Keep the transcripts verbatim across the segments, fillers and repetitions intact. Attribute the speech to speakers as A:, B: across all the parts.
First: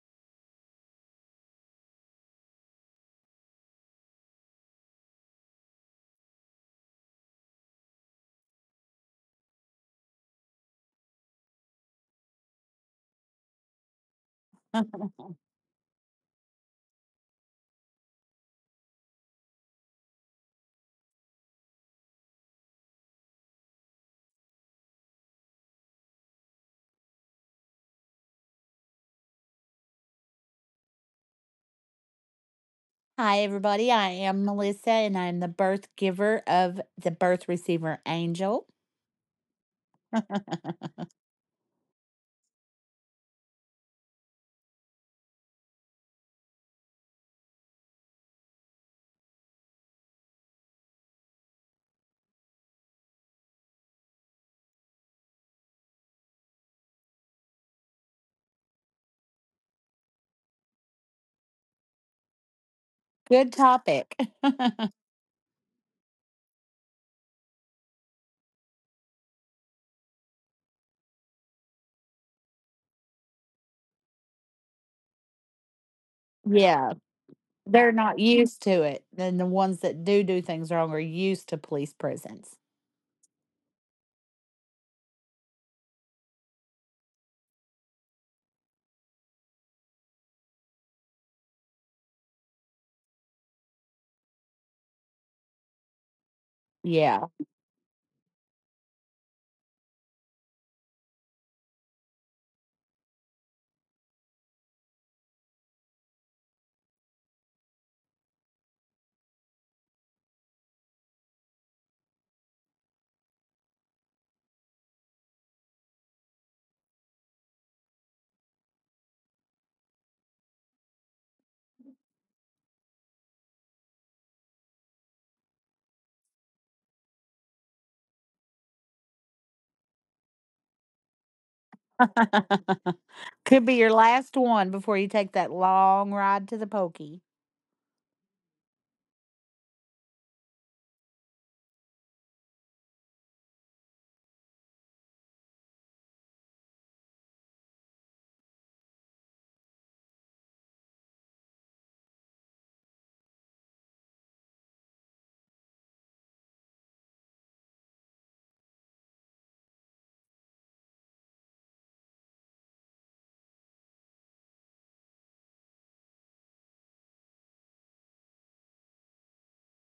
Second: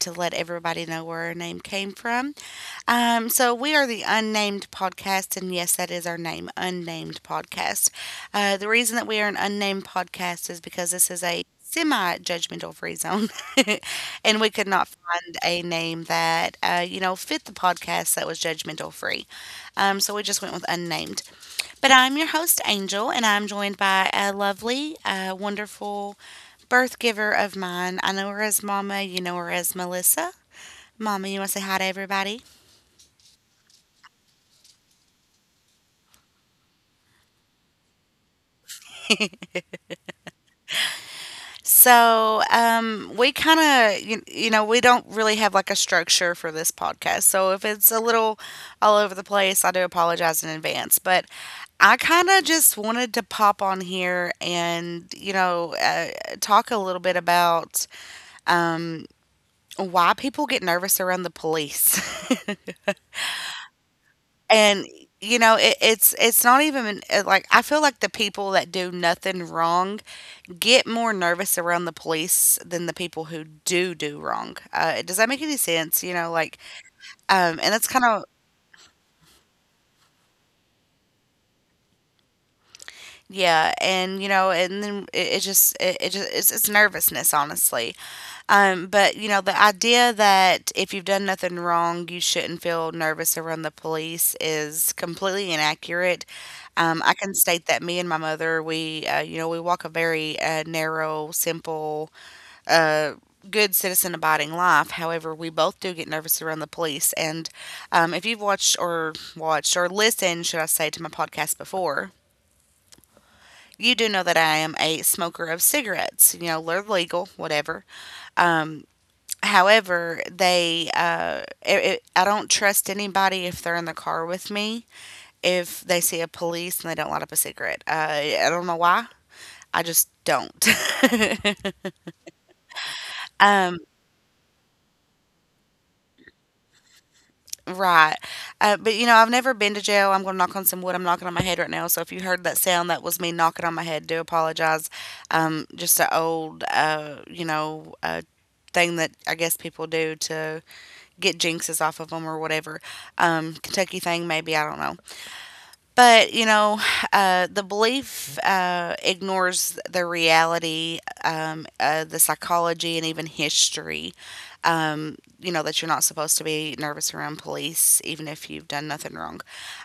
A: to let everybody know where our name came from. Um, so, we are the Unnamed Podcast, and yes, that is our name, Unnamed Podcast. Uh, the reason that we are an Unnamed Podcast is because this is a semi judgmental free zone. And we could not find a name that, uh, you know, fit the podcast that was judgmental free. Um, so, we just went with Unnamed. But I'm your host, Angel, and I'm joined by a lovely, uh, wonderful birth giver of mine. I know her as Mama, you know her as Melissa. Mama, you want to say hi to everybody?
B: Hi, everybody. I am Melissa, and I'm the birth giver of the birth receiver Angel.
A: So, um, we kind of, you, you know, we don't really have like a structure for this podcast. So, if it's a little all over the place, I do apologize in advance. But I kind of just wanted to pop on here and, you know, uh, talk a little bit about why people get nervous around the police.
B: Good topic.
A: And, you know, it, it's it's not even uh, like I feel like the people that do nothing wrong get more nervous around the police than the people who do do wrong. Uh, does that make any sense? You know, like,
B: Yeah,
A: um, and that's
B: they're
A: kind
B: not
A: of
B: used to it. And the ones that do do things wrong are used to police prisons.
A: yeah, and you know, and then it, it just it, it just it's, it's nervousness, honestly. Um, but you know, the idea that if you've done nothing wrong, you shouldn't feel nervous around the police is completely inaccurate. Um, I
B: Yeah.
A: can state that me and my mother, we, uh, you know, we walk a very uh, narrow, simple, uh, good citizen abiding life. However, we both do get nervous around the police. And um, if you've watched or watched or listened, should I say, to my podcast before, you do know that I am a smoker of cigarettes. You know, they're legal, whatever. Um, However, they uh, it, it, I don't trust anybody if they're in the car with me. If they see a police and they don't light up a cigarette, uh, I don't know why. I just don't.
B: Could be
A: um,
B: your last one before you take that long ride to the pokey.
A: right. Uh, but you know, I've never been to jail. I'm going to knock on some wood. I'm knocking on my head right now. So if you heard that sound, that was me knocking on my head. Do apologize. Um, just an old, uh, you know, uh, thing that I guess people do to get jinxes off of them or whatever. Um, Kentucky thing, maybe. I don't know. But, you know, uh, the belief uh, ignores the reality, um, uh, the psychology, and even history. Um, you know, that you're not supposed to be nervous around police, even if you've done nothing wrong.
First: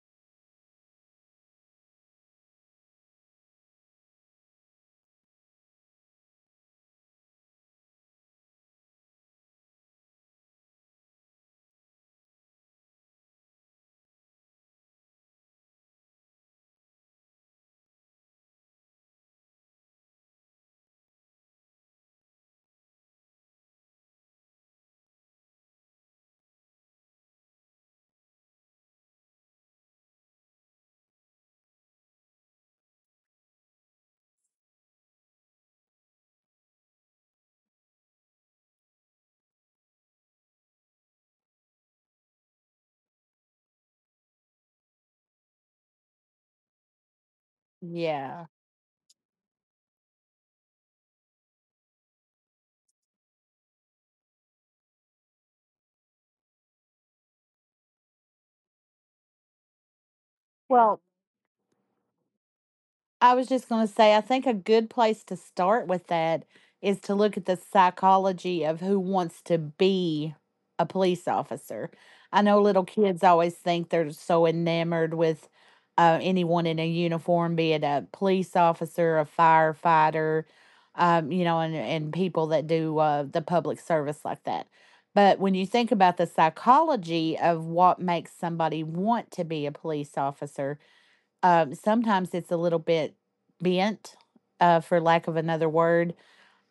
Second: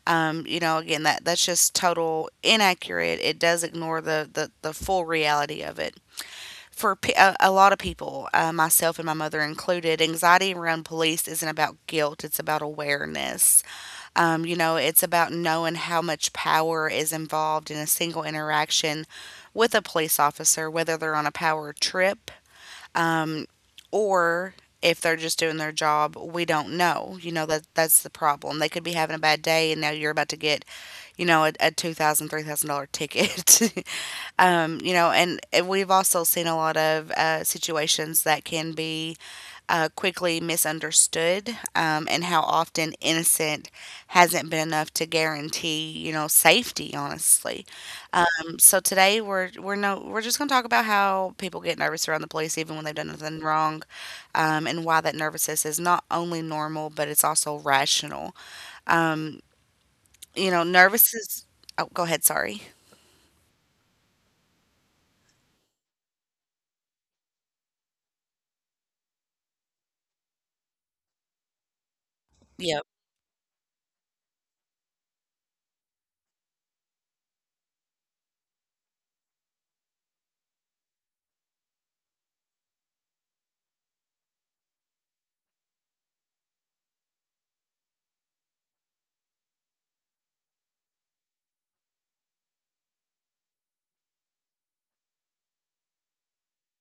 A: Um, you know, again, that, that's just total inaccurate. It does ignore the, the, the full reality of it. For pe- a a lot of people, uh, myself and my mother included, anxiety around police isn't about guilt, it's about awareness. Um, you know, it's about knowing how much power is involved in a single interaction with a police officer, whether they're on a power trip or if they're just doing their job, we don't know. You know, that that's the problem. They could be having a bad day, and now you're about to get, you know, a, a two thousand, three thousand dollar ticket. Um, you know, and we've also seen a lot of uh, situations that can be uh, quickly misunderstood, um, and how often innocent hasn't been enough to guarantee, you know, safety. Honestly,
B: Yeah.
A: um, so today we're we're no we're just gonna talk about how people get nervous around the police even when they've done nothing wrong, um, and why that nervousness is not only normal, but it's also rational. Um, you know,
B: Well,
A: nervous is, oh, go ahead, sorry.
B: I was just going to say, I think a good place to start with that is to look at the psychology of who wants to be a police officer. I know
A: Yep.
B: little kids always think they're so enamored with uh, anyone in a uniform, be it a police officer, a firefighter, um, you know, and, and people that do uh, the public service like that. But when you think about the psychology of what makes somebody want to be a police officer, um, sometimes it's a little bit bent, uh, for lack of another word.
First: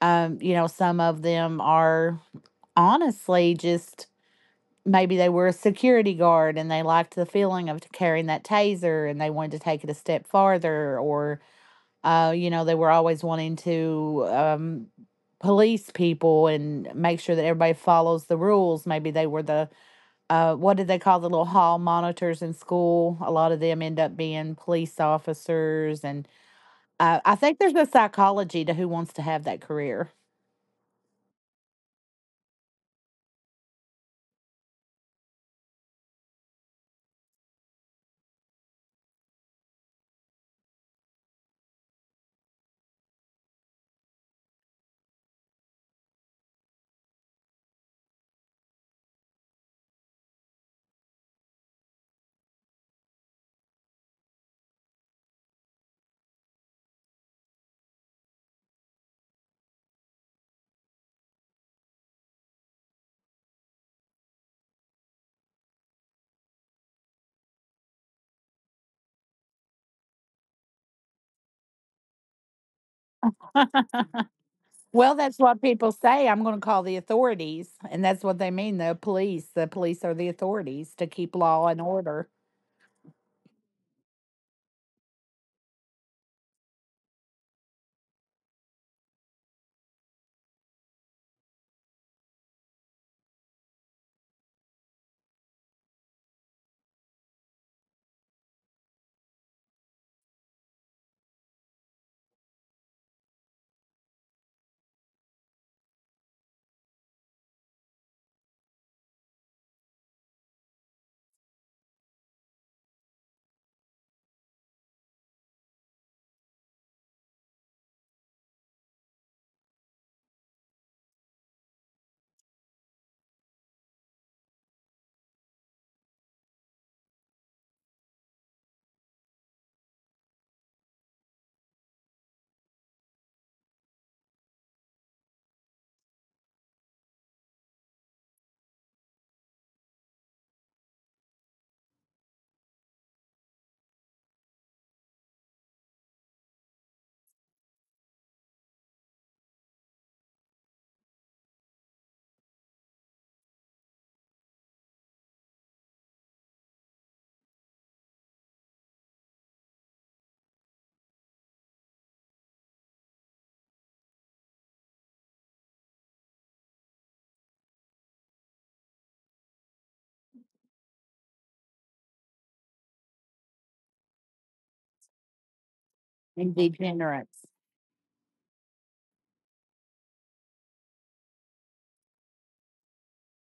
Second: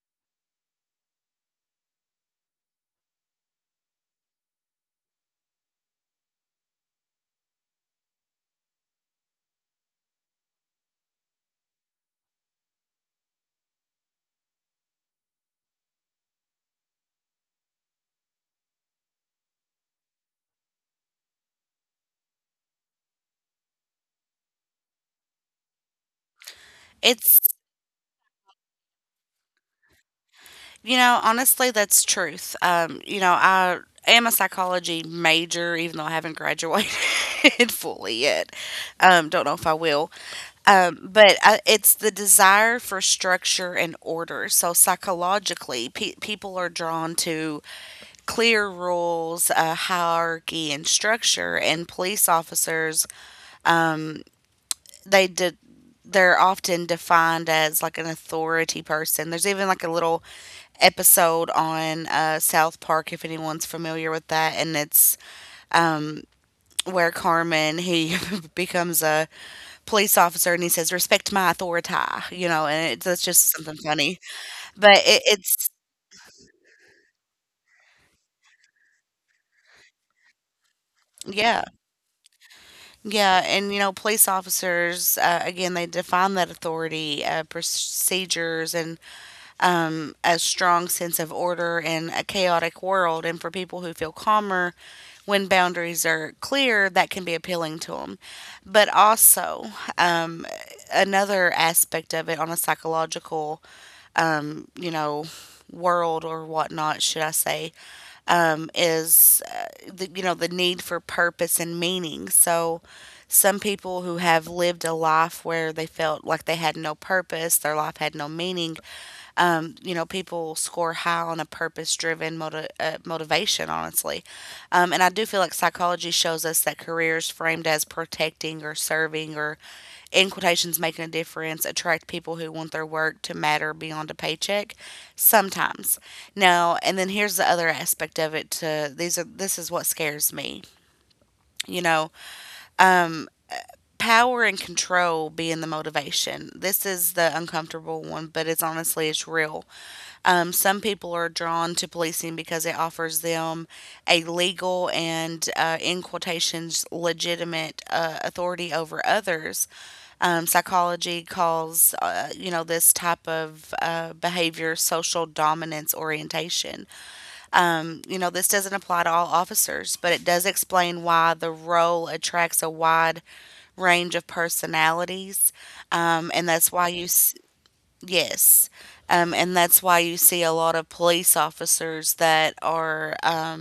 B: Um, you know, some of them are honestly just maybe they were a security guard and they liked the feeling of carrying that taser and they wanted to take it a step farther, or, uh, you know, they were always wanting to um, police people and make sure that everybody follows the rules. Maybe they were the uh, what did they call the little hall monitors in school? A lot of them end up being police officers, and uh, I
A: It's,
B: think there's a psychology to who wants to have that career.
A: you know, honestly, that's truth. Um, you know, I am a psychology major, even though I haven't graduated fully yet. Um, don't know if I will. Um, but I, it's the desire for structure and order. So psychologically, pe- people are drawn to clear rules, a hierarchy and structure, and police officers, um, they did. They're often defined as like an authority person. There's even like a little episode on uh, South Park, if anyone's familiar with that, and it's um, where Carmen he becomes a police officer and he says, "Respect my authority," you know, and it, that's just something funny. But
B: Well,
A: it,
B: that's what
A: it's
B: people say. I'm going to call the authorities. And that's what they mean, the police. The police are the authorities to keep
A: Yeah.
B: law and order
A: Yeah, and you know, police officers, uh, again, they define that authority, uh, procedures, and um, a strong sense of order in a chaotic world. And for people who feel calmer when boundaries are clear, that can be appealing to them. But also, um, another aspect of it on a psychological, um, you know, world or whatnot, should I say, um, is uh, the, you know, the need for purpose and meaning. So some people who have lived a life where they felt like they had no purpose, their life had no meaning, um, you know, people score high on a purpose-driven moti uh, motivation, honestly. Um, and I do feel like psychology shows us that careers framed as protecting or serving or in quotations making a difference attract people who want their work to matter beyond a paycheck sometimes. Now and then, here's the other aspect of it to. These are, this is what scares me, you know, power and control being the motivation. This is the uncomfortable one, but it's honestly, it's real. Um, some people are drawn to policing because it offers them a legal and, uh, in quotations, legitimate uh, authority over others. Um, psychology calls, uh, you know, this type of uh, behavior social dominance orientation. Um, you know, this doesn't apply to all officers, but it does explain why the role attracts a wide range of personalities, um, and
B: and
A: that's why you
B: degenerates.
A: Yes. Um, and that's why you see a lot of police officers that are uh,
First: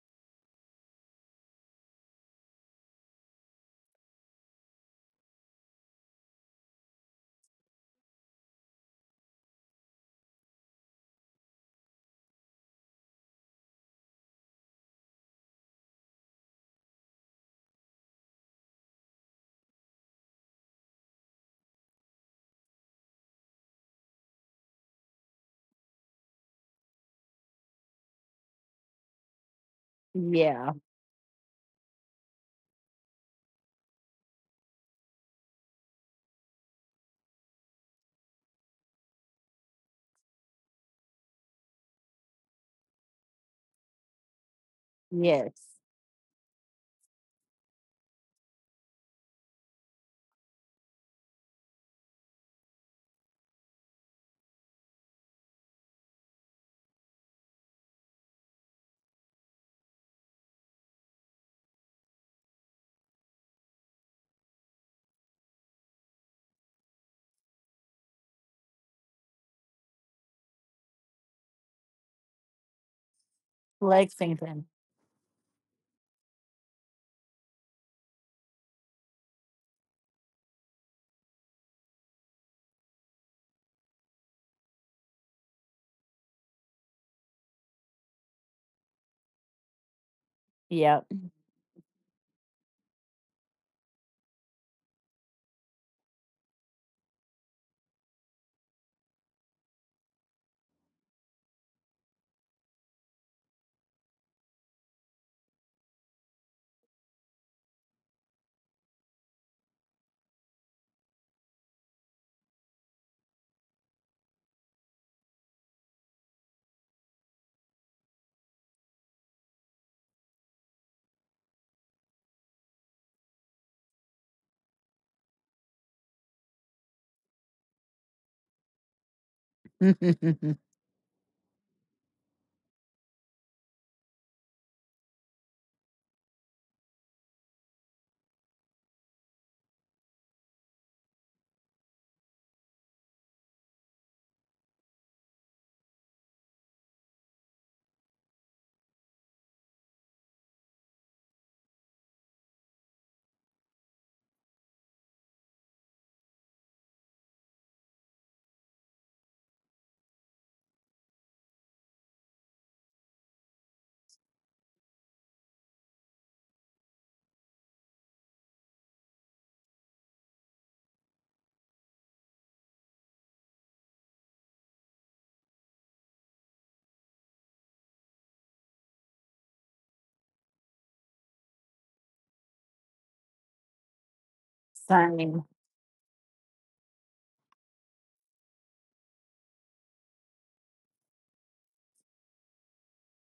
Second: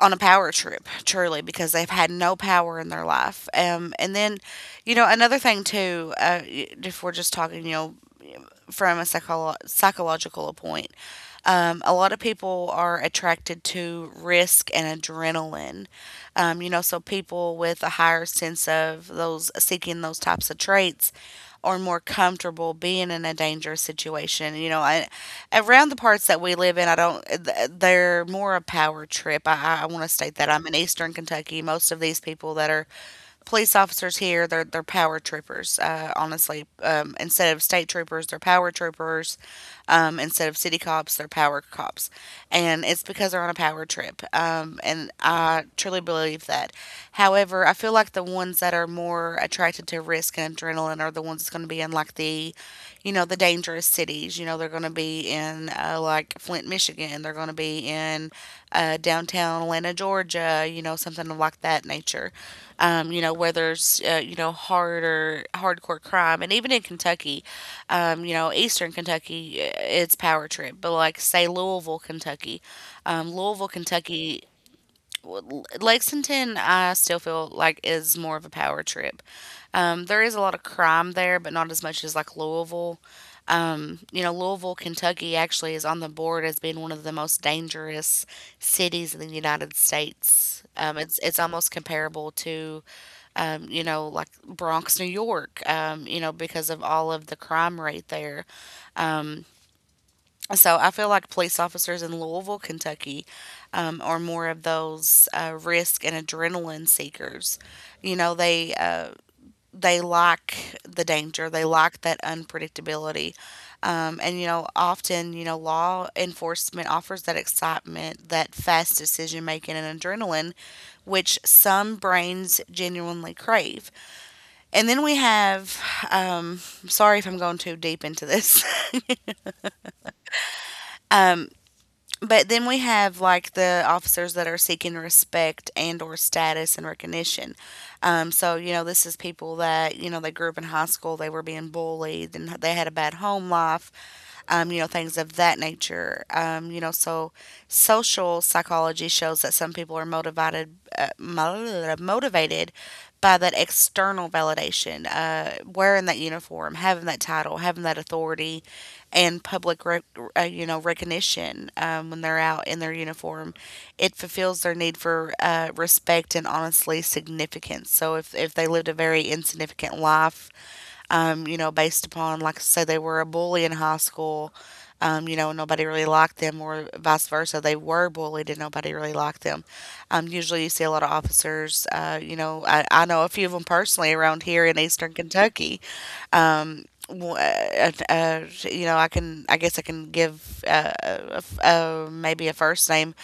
A: on a power trip, truly, because they've had no power in their life. Um, and then, you know, another thing too, uh, y- if we're just talking, you know, from a psycholo- psychological point. Um, a lot of people are attracted to risk and adrenaline. Um, you know, so people with a higher sense of those seeking those types of traits are more comfortable being in a dangerous situation. You know, I, around the parts that we live in, I don't, th- they're more a power trip. I, I want to state that I'm
B: Yeah.
A: in Eastern Kentucky. Most of these people that are police officers here, they're they're power troopers, uh, honestly. Um, instead of state troopers they're power troopers, um, instead of city cops they're power cops, and it's because they're on a power trip. Um, and I
B: Yes.
A: truly believe that. However, I feel like the ones that are more attracted to risk and adrenaline are the ones that's going to be in like the you know the dangerous cities. You know, they're going to be in uh, like Flint, Michigan. They're going to be in uh, downtown Atlanta, Georgia, you know, something of like that nature. Um, you know, where there's, uh, you know, harder, hardcore crime. And even in Kentucky, um, you know, Eastern Kentucky, uh, it's power trip. But like, say, Louisville, Kentucky, um, Louisville, Kentucky,
B: Lexington.
A: w- L- Lexington, I still feel like is more of a power trip. Um, there is a lot of crime there, but not as much as like Louisville. Um, you know, Louisville, Kentucky actually is on the board as being one of the most dangerous cities in the United States. Um,
B: Yep.
A: it's it's almost comparable to um, you know, like Bronx, New York, um, you know, because of all of the crime rate there. So I feel like police officers in Louisville, Kentucky, um, are more of those uh, risk and adrenaline seekers. You know, they uh, they like the danger, they like that unpredictability, um, and you know, often you know, law enforcement offers that excitement, that fast decision making, and adrenaline, which some brains genuinely crave. And then we have, um, sorry if I'm going too deep into this. um, but then we have like the officers that are seeking respect and or status and recognition. Um, so you know, this is people that, you know, they grew up in high school, they were being bullied and they had a bad home life, um, you know, things of that nature. Um, you know, so social psychology shows that some people are motivated uh, mo- motivated by that external validation, uh, wearing that uniform, having that title, having that authority, and public, rec- uh, you know, recognition um, when they're out in their uniform. It fulfills their need for uh, respect and honestly significance. So if, if they lived a very insignificant life, um, you know, based upon, like I say, they were a bully in high school, um, you know, nobody really liked them, or vice versa, they were bullied and nobody really liked them. Um, usually, you see a lot of officers. Uh, you know, I, I know a few of them personally around here in Eastern
B: Same.
A: Kentucky. um, w- uh, uh, uh, you know, I can, I guess I can give uh, a f uh, maybe a first name.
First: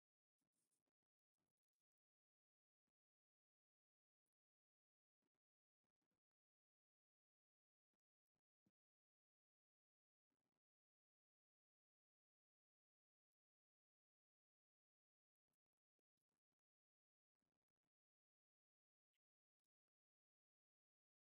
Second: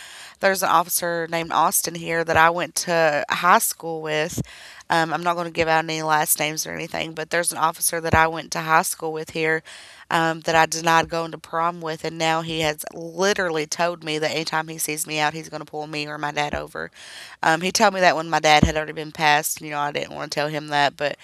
A: There's an officer named Austin here that I went to high school with. Um, I'm not going to give out any last names or anything, but there's an officer that I went to high school with here um, that I denied going to prom with, and now he has literally told me that anytime he sees me out, he's going to pull me or my dad over. Um, he told me that when my dad had already been passed. You know, I didn't want to tell him that, but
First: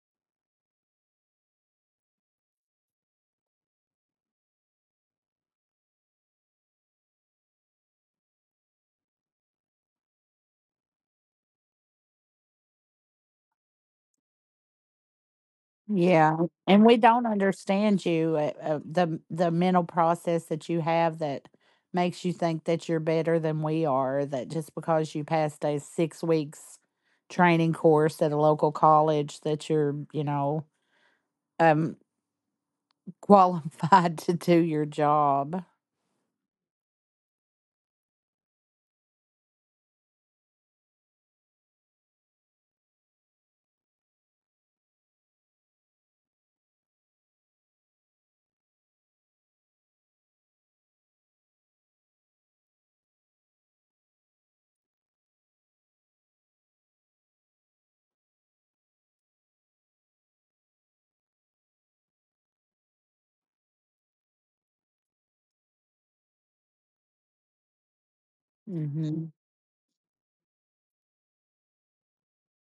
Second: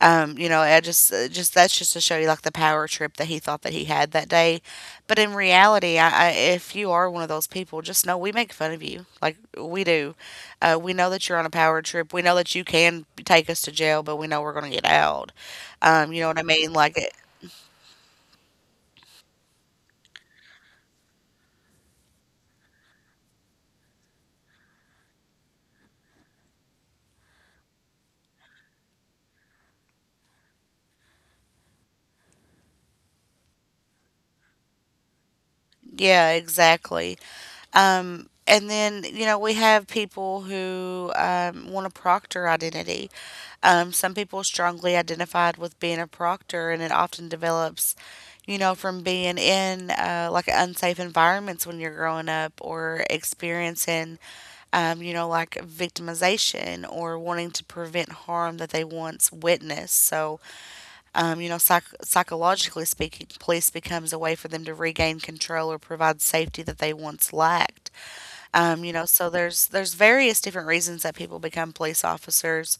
A: um, you know, I just, uh, just that's just to show you like the power trip that he thought that he had that day. But in reality, I, I, if you are one of those people, just know we make fun of you. Like we do. Uh, we know that you're on a power trip. We know that you can take us to jail, but we know we're going to get out. Um, you know
B: Yeah,
A: what I mean?
B: and we
A: Like, it-
B: don't understand you, uh, uh, the the mental process that you have that makes you think that you're better than we are, that just because you passed a 6 weeks training course at a local college that you're, you know, um, qualified to do your job.
A: yeah, exactly. Um, and then, you know, we have people who um, want to proctor identity. Um, some people strongly identified with being a proctor, and it often develops, you know, from being in uh, like unsafe environments when you're growing up or experiencing, um, you know, like victimization or wanting to prevent harm that they once witnessed. So, um, you know, psych- psychologically speaking, police becomes a way for them to regain control or provide safety that they once lacked. Um, you know, so
B: Mhm.
A: there's there's various different reasons that people become police officers.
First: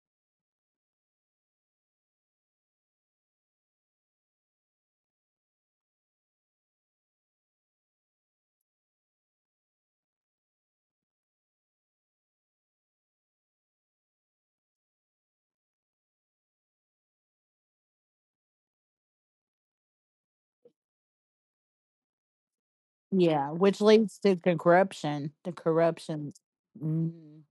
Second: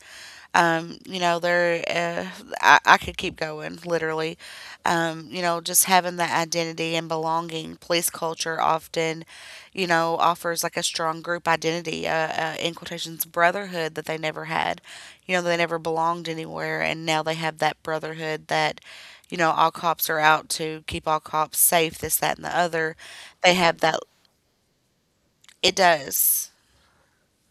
A: Um, you know, there, uh, I, I could keep going, literally. Um, you know, just having that identity and belonging. Police culture often, you know, offers like a strong group identity, uh, uh, in quotations, brotherhood that they never had. You know, they never belonged anywhere, and now they have that brotherhood that, you know, all cops are out to keep all cops safe, this, that, and the other.
B: Yeah,
A: They have
B: which
A: that.
B: leads to corruption. The
A: It
B: corruption.
A: does.
B: Mhm.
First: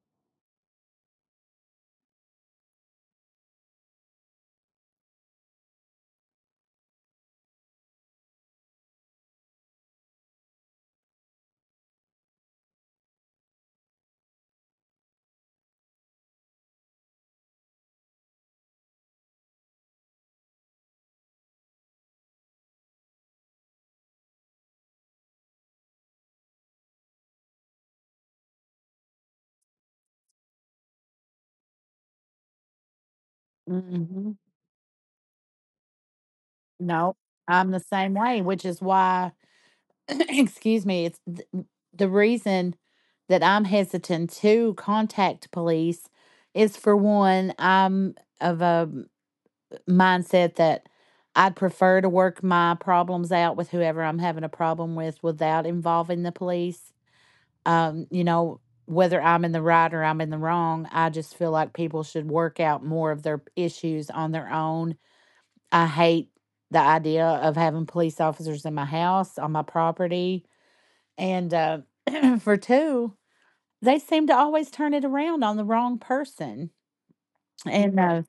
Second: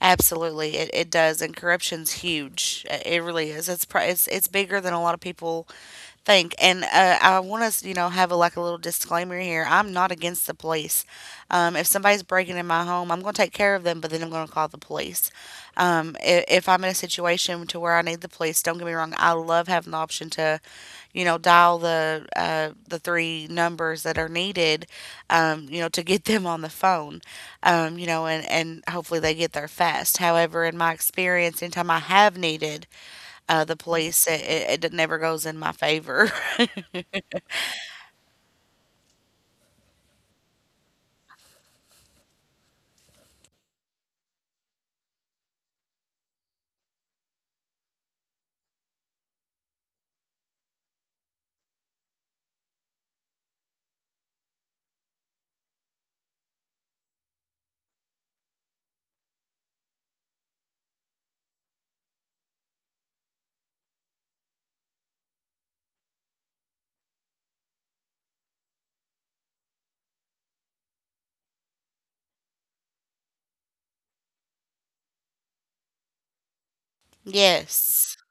A: Absolutely, it, it does, and corruption's huge. Uh, It really is. It's pri- it's it's bigger than a lot of people think. And uh, I want to, you know, have a, like a little disclaimer here. I'm not against the police. Um, if somebody's breaking in my home, I'm going to take care of them, but then I'm going to call the police. Um, if, if I'm in a situation to where I need the police, don't get me wrong. I love having the option to, you know, dial the uh, the three numbers that are needed, um, you know, to get them on the phone, um, you know, and and hopefully they get there fast. However, in my experience, anytime I have needed uh, the police,
B: Mhm.
A: it, it, it never goes in my favor.
B: No, I'm the same way, which is why excuse me, it's th- the reason that I'm hesitant to contact police is, for one, I'm of a mindset that I'd prefer to work my problems out with whoever I'm having a problem with without involving the police. Um, you know, whether I'm in the right or I'm in the wrong, I just feel like people should work out more of their issues on their own. I hate the idea of having police officers in my house, on my property, and, uh, for two, they seem to always turn it around on the wrong person, and,
A: yes.
B: uh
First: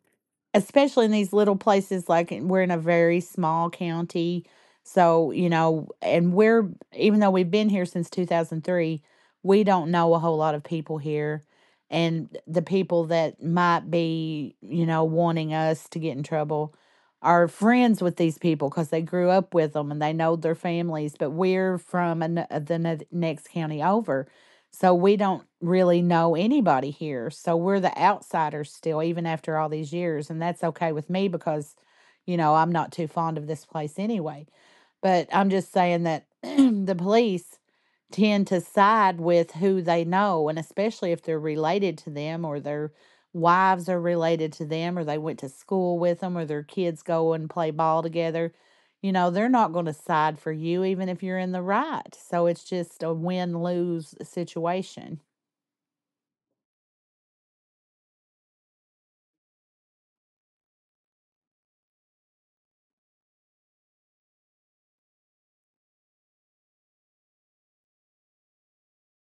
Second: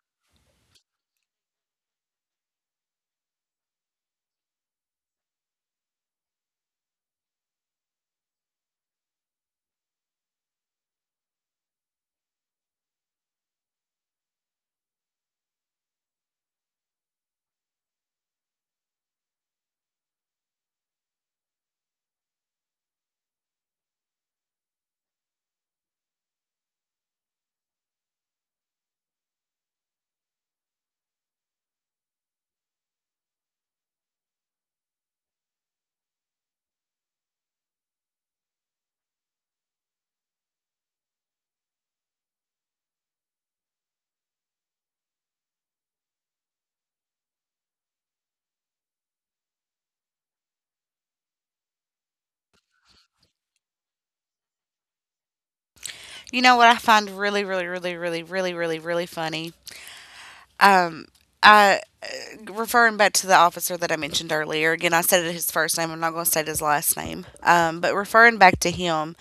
B: especially in these little places, like we're in a very small county. So, you know and, we're even though we've been here since two thousand three, we don't know a whole lot of people here, and the people that might be, you know wanting us to get in trouble, are friends with these people because they grew up with them and they know their families. But we're from an, the ne- next county over, so we don't really know anybody here. So we're the outsiders still, even after all these years. And that's okay with me because, you know, I'm not too fond of this place anyway. But I'm just saying that the police tend to side with who they know, and especially if they're related to them, or their wives are related to them, or they went to school with them, or their kids go and play ball together. you know, they're not gonna side for you even if you're in the right, so it's just a win-lose situation.
A: You know what I find really, really, really, really, really, really, really funny? Um, I referring back to the officer that I mentioned earlier. Again, I said his first name. I'm not going to say his last name. Um, but referring back to him,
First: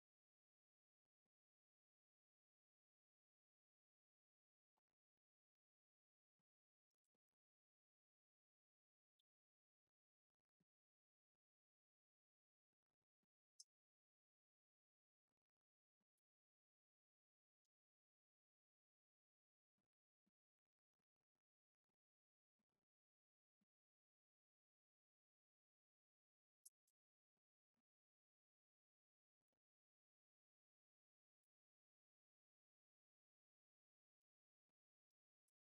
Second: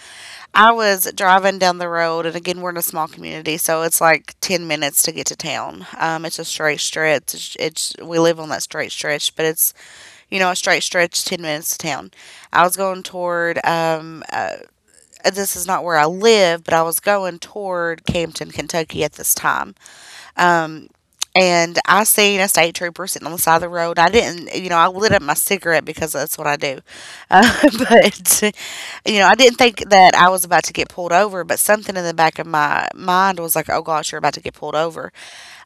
A: I was driving down the road, and again, we're in a small community, so it's like ten minutes to get to town. Um, it's a straight stretch. It's, it's we live on that straight stretch, but it's you know, a straight stretch, ten minutes to town. I was going toward, um, uh, this is not where I live, but I was going toward Campton, Kentucky at this time. Um, and I seen a state trooper sitting on the side of the road. I didn't, you know, I lit up my cigarette because that's what I do. Uh, but, you know, I didn't think that I was about to get pulled over, but something in the back of my mind was like, oh gosh, you're about to get pulled over.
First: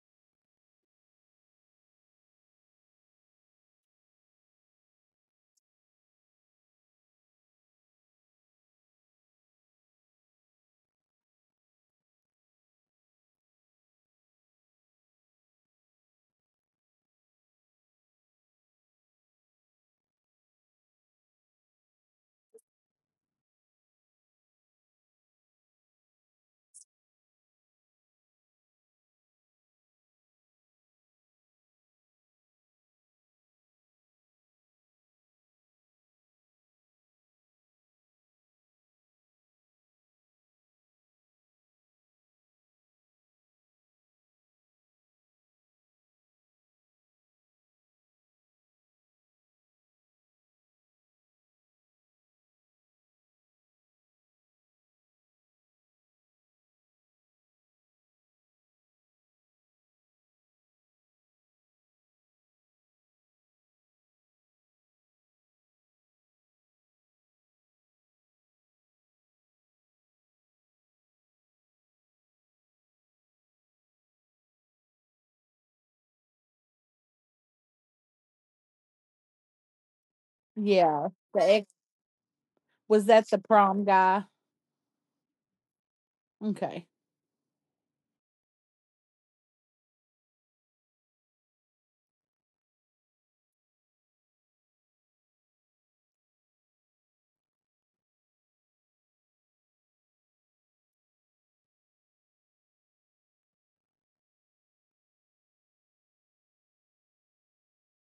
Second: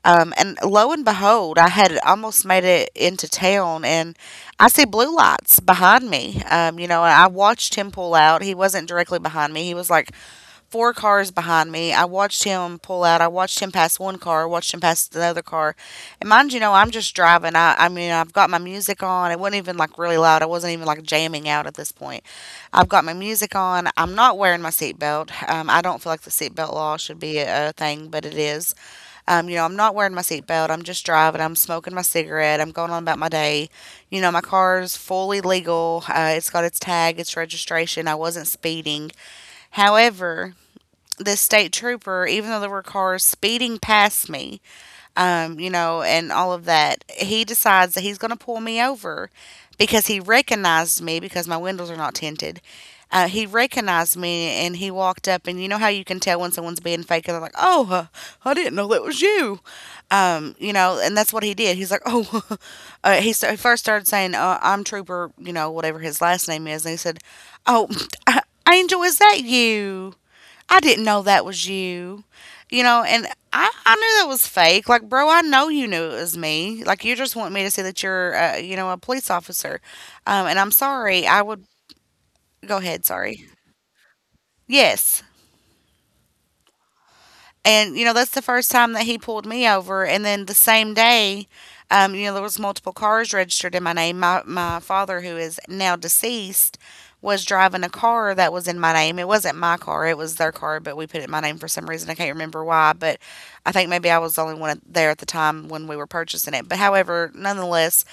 A: Um, and lo and behold, I had almost made it into town, and I see blue lights behind me. Um, you know, and I watched him pull out. He wasn't directly behind me. He was like four cars behind me. I watched him pull out. I watched him pass one car. Watched him pass another car. And mind you, know I'm just driving. I, I mean, I've got my music on. It wasn't even like really loud. I wasn't even like jamming out at this point. I've got my music on. I'm not wearing my seatbelt. Um, I don't feel like the seatbelt law should be a, a thing, but it is. Um, you know, I'm not wearing my seatbelt. I'm just driving. I'm smoking my cigarette. I'm going on about my day. You know, my car's fully legal. Uh, it's got its tag, its registration. I wasn't speeding. However, this state trooper, even though there were cars speeding past me, um, you know, and all of that. He decides that he's going to pull me over because he recognized me because my windows are not tinted. Uh, he recognized me and he walked up, and you know how you can tell when someone's being fake, and they're like, "Oh, uh, I didn't know that was you," um, you know, and that's what he did. He's like, "Oh," uh, he, st- he first started saying, uh, "I'm Trooper," you know, whatever his last name is, and he said, "Oh, Angel, is that you?" I didn't know that was you. You know, and I, I knew that was fake. Like, bro, I know you knew it was me. Like, you just want me to say that you're, uh, you know, a police officer. Um, and I'm
B: Yeah,
A: sorry. I
B: the
A: would
B: ex
A: go ahead.
B: was that the
A: Sorry.
B: prom guy?
A: Yes.
B: Okay.
A: And, you know, that's the first time that he pulled me over. And then the same day, um, you know, there was multiple cars registered in my name. My, my father, who is now deceased, was driving a car that was in my name. It wasn't my car. It was their car, but we put it in my name for some reason. I can't remember why, but I think maybe I was the only one there at the time when we were purchasing it. But however, nonetheless,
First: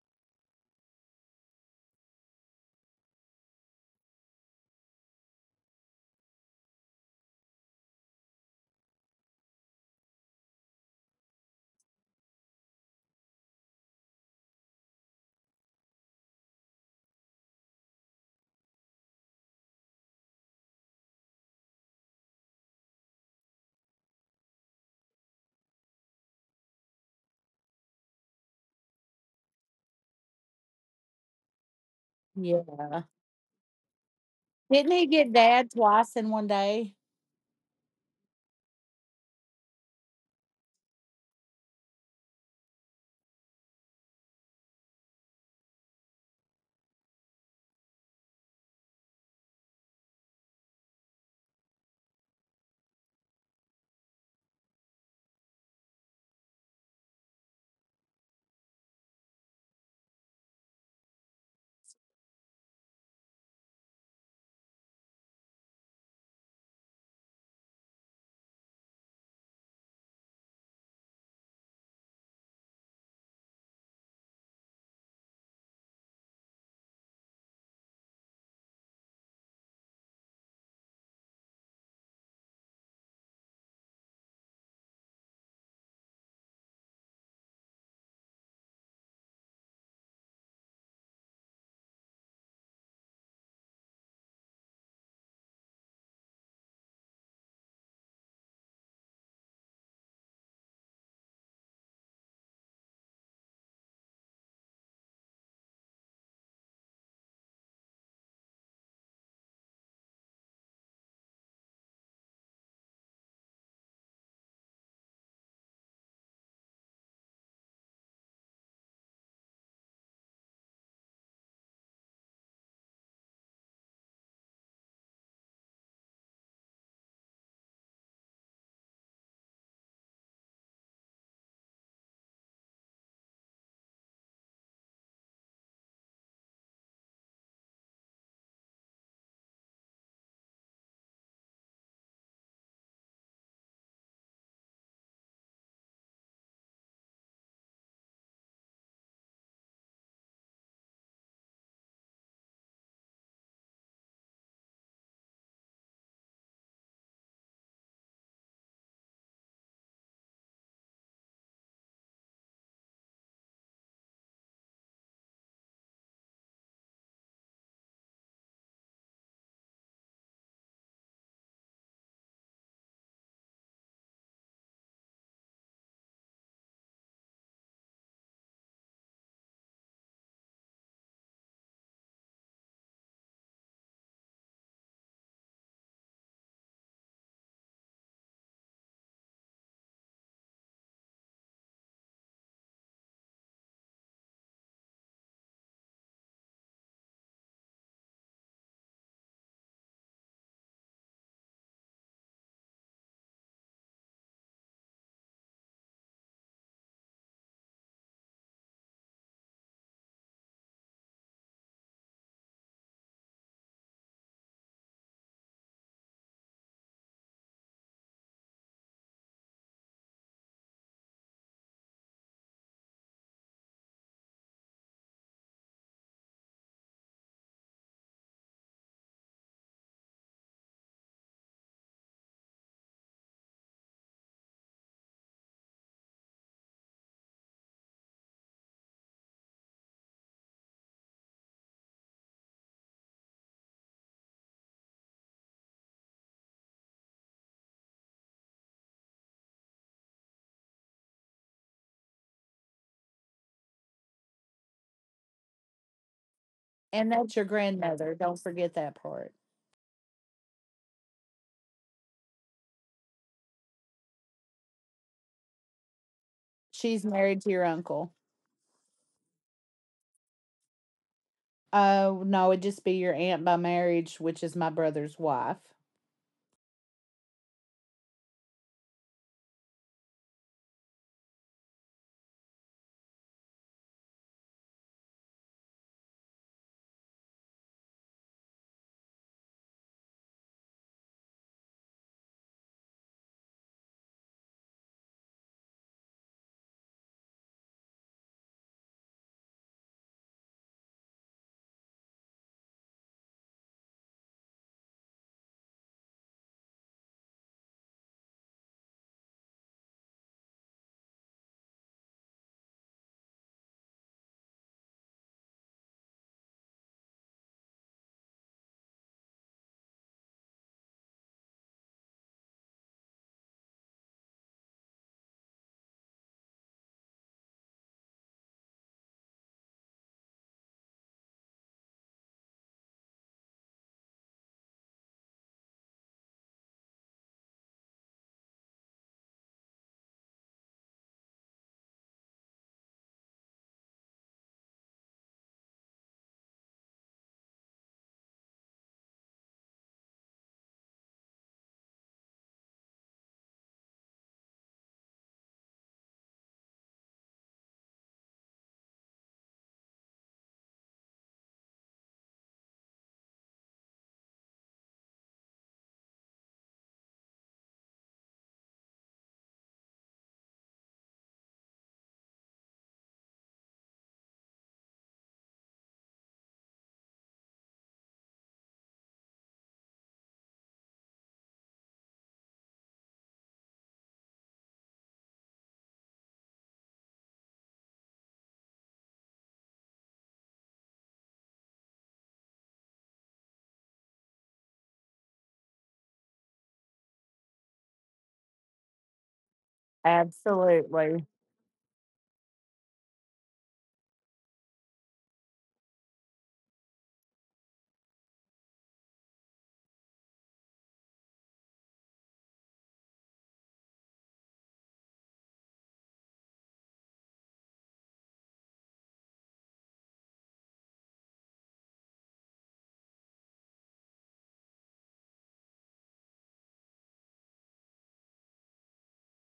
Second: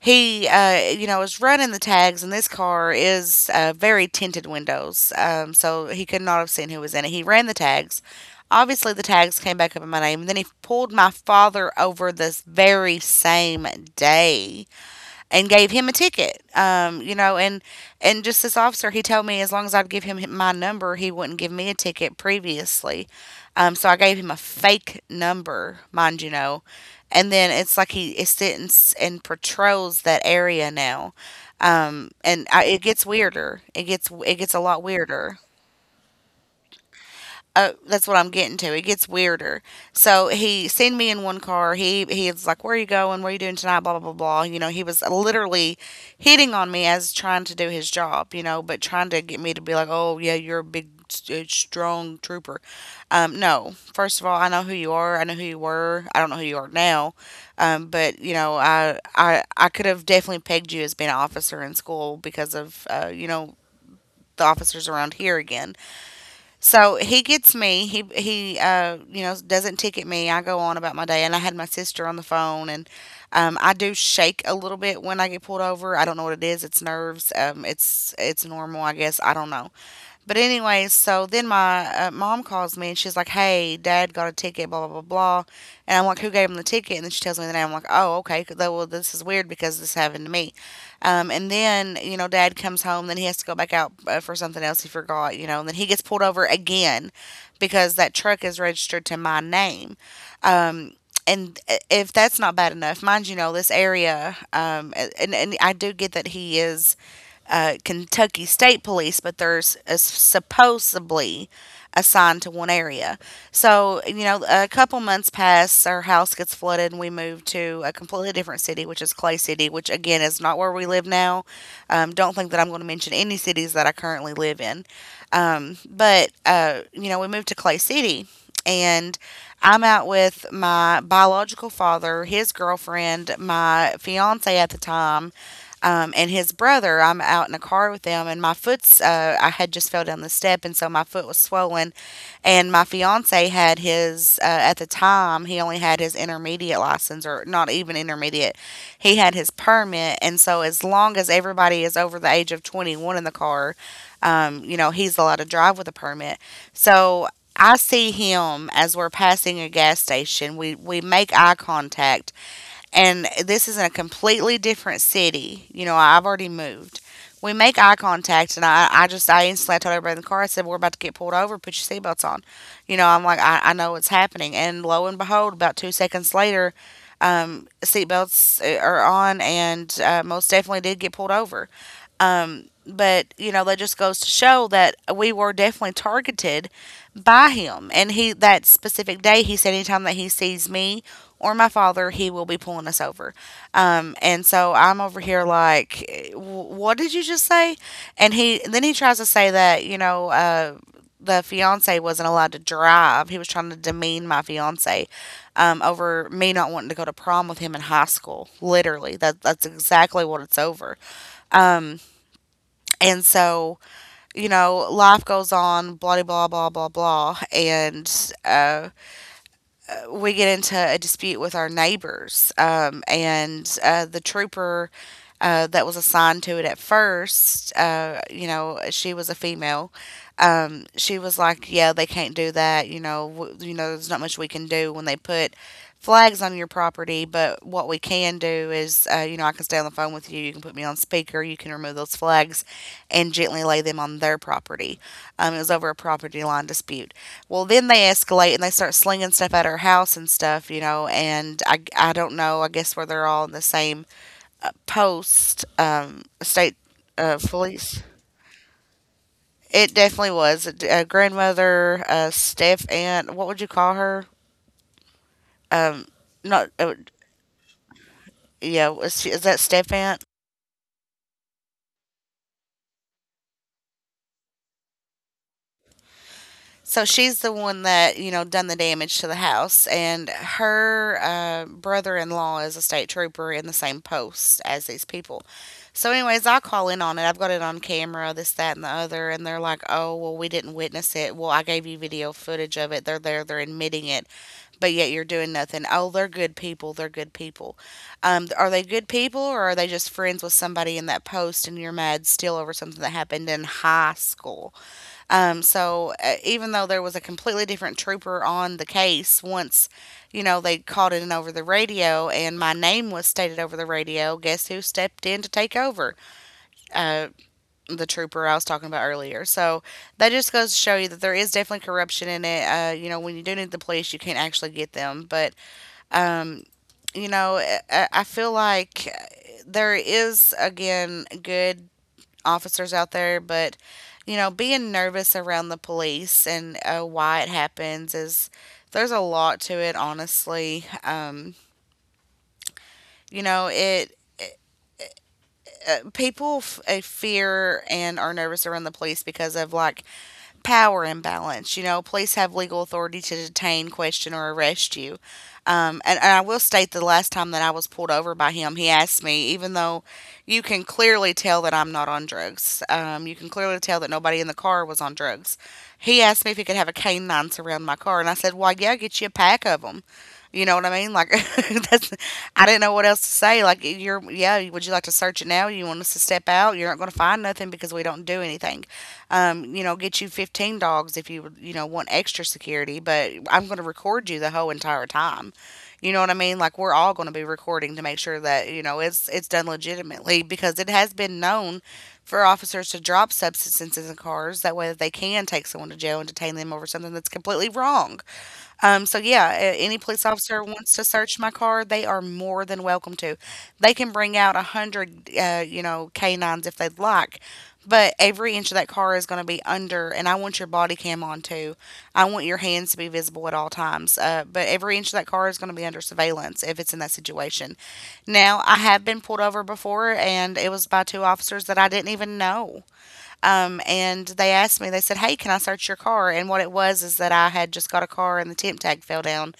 A: he uh, you know was running the tags and this car is uh, very tinted windows um, so he could not have seen who was in it. He ran the tags, obviously the tags came back up in my name, and then he pulled my father over this very same day and gave him a ticket. Um, you know, and and just this officer, he told me as long as I'd give him hi- my number, he wouldn't give me a ticket previously. Um, so I gave him a fake number, mind you know, and then it's like he is sitting s- and patrols that area now. Um, and I, it
B: Yeah.
A: gets weirder. It gets it gets a lot
B: Didn't he get
A: weirder.
B: dad twice in one day?
A: Uh, that's what I'm getting to. It gets weirder. So he seen me in one car. He he was like, "Where are you going? What are you doing tonight?" Blah blah blah blah. You know, he was literally hitting on me as trying to do his job. You know, but trying to get me to be like, "Oh yeah, you're a big, st- strong trooper." Um, no, first of all, I know who you are. I know who you were. I don't know who you are now. Um, but you know, I I I could have definitely pegged you as being an officer in school because of uh, you know the officers around here again. So he gets me. He he uh you know doesn't ticket me. I go on about my day, and I had my sister on the phone, and um, I do shake a little bit when I get pulled over. I don't know what it is. It's nerves. Um, it's it's normal, I guess. I don't know. But anyway, so then my uh, mom calls me and she's like, "Hey, Dad got a ticket, blah blah blah blah," and I'm like, "Who gave him the ticket?" And then she tells me the name. I'm like, "Oh, okay. 'cause- that- Well, this is weird because this happened to me." Um, and then, you know, dad comes home, then he has to go back out uh, for something else he forgot, you know, and then he gets pulled over again because that truck is registered to my name. Um, and uh, if that's not bad enough, mind you, know this area, um, and, and I do get that he is uh, Kentucky State Police, but there's uh, supposedly assigned to one area. So, you know, a couple months pass, our house gets flooded and we move to a completely different city, which is Clay City, which again is not where we live now. Um, don't think that I'm going to mention any cities that I currently live in. Um, but, uh, you know, we moved to Clay City and I'm out with my biological father, his girlfriend, my fiance at the time, um, and his brother. I'm out in a car with them, and my foot's, uh, I had just fell down the step, and so my foot was swollen. And my fiance had his, uh, at the time, he only had his intermediate license, or not even intermediate. He had his permit. And so, as long as everybody is over the age of twenty-one in the car, um, you know, he's allowed to drive with a permit. So, I see him as we're passing a gas station. We we make eye contact, and this is in a completely different city. You know, I've already moved. We make eye contact, and I, I just, I instantly told everybody in the car. I said, "We're about to get pulled over, put your seatbelts on." You know, I'm like, I, I know what's happening. And lo and behold, about two seconds later, um, seatbelts uh, are on, and uh, most definitely did get pulled over. Um, but you know that just goes to show that we were definitely targeted by him. And he, that specific day, he said anytime that he sees me or my father, he will be pulling us over. Um, and so I'm over here like, "Eh, wh- what did you just say?" And he and then he tries to say that, you know. Uh, the fiance wasn't allowed to drive. He was trying to demean my fiance um, over me not wanting to go to prom with him in high school. Literally, that that's exactly what it's over. And so, you know, life goes on, blah, blah, blah, blah, blah. And uh, uh, we get into a dispute with our neighbors, um, and uh, the trooper uh, that was assigned to it at first, uh, you know, she was a female. Um, she was like, "Yeah, they can't do that. You know, w- you know, there's not much we can do when they put flags on your property. But what we can do is, uh, you know, I can stay on the phone with you. You can put me on speaker. You can remove those flags, and gently lay them on their property." Um, it was over a property line dispute. Well, then they escalate and they start slinging stuff at her house and stuff, you know. And I, I don't know. I guess where they're all in the same uh, post, um, state
B: And
A: uh,
B: that's your
A: police.
B: grandmother, don't forget that part.
A: It definitely was a, a grandmother, a step aunt. What would you call her? Um, not uh,
B: She's married to your uncle.
A: yeah. Was she, is that step aunt?
B: Oh, no, it'd just be your aunt by marriage, which is my brother's wife.
A: So she's the one that, you know, done the damage to the house, and her uh, brother-in-law is a state trooper in the same post as these people. So, anyways, I call in on it. I've got it on camera, this, that, and the other, and they're like, "Oh, well, we didn't witness it." Well, I gave you video footage of it. They're there, they're admitting it, but yet you're doing nothing. "Oh, they're good people. They're good people." Um, are they good people, or are they just friends with somebody in that post, and you're mad still over something that happened in high school? Um, so uh, even though there was a completely different trooper on the case, once, you know, they called it in over the radio and my name was stated over the radio, guess who stepped in to take over? Uh, the trooper I was talking about earlier. So that just goes to show you that there is definitely corruption in it. Uh, you know, when you do need the police, you can't actually get them. But, you know, I, I feel like there is, again, good officers out there, but, you know, being nervous around the police and uh, why it happens is there's a lot to it, honestly. Um, you know, it uh, people f- uh, fear and are nervous around the police because of, like, power imbalance. You know, police have legal authority to detain, question, or arrest you. Um, and, and I will state the last time that I was pulled over by him, he asked me, even though you can clearly tell that I'm not on drugs, um, you can clearly tell that nobody in the car was on drugs. He asked me if he could have a canine surround my car, and I said, "Why, yeah, get you a pack of them." You know what I mean? Like that's, I didn't know what else to say. Like, you're, yeah. Would you like to search it now? You want us to step out? You're not going to find nothing because we don't do anything. um, you know, get you fifteen dogs if you, you know, want extra security, but I'm going to record you the whole entire time. You know what I mean? Like, we're all going to be recording to make sure that, you know, it's it's done legitimately, because it has been known for officers to drop substances in cars that way, that they can take someone to jail and detain them over something that's completely wrong. Um, so yeah, a- any police officer wants to
B: Absolutely.
A: search my car, they are more than welcome to. They can bring out a hundred, uh, you know, canines if they'd like, but every inch of that car is going to be under. And I want your body cam on too. I want your hands to be visible at all times. Uh, but every inch of that car is going to be under surveillance if it's in that situation. Now, I have been pulled over before, and it was by two officers that I didn't even know. Um, and they asked me, they said, "Hey, can I search your car?" And what it was is that I had just got a car and the temp tag fell down.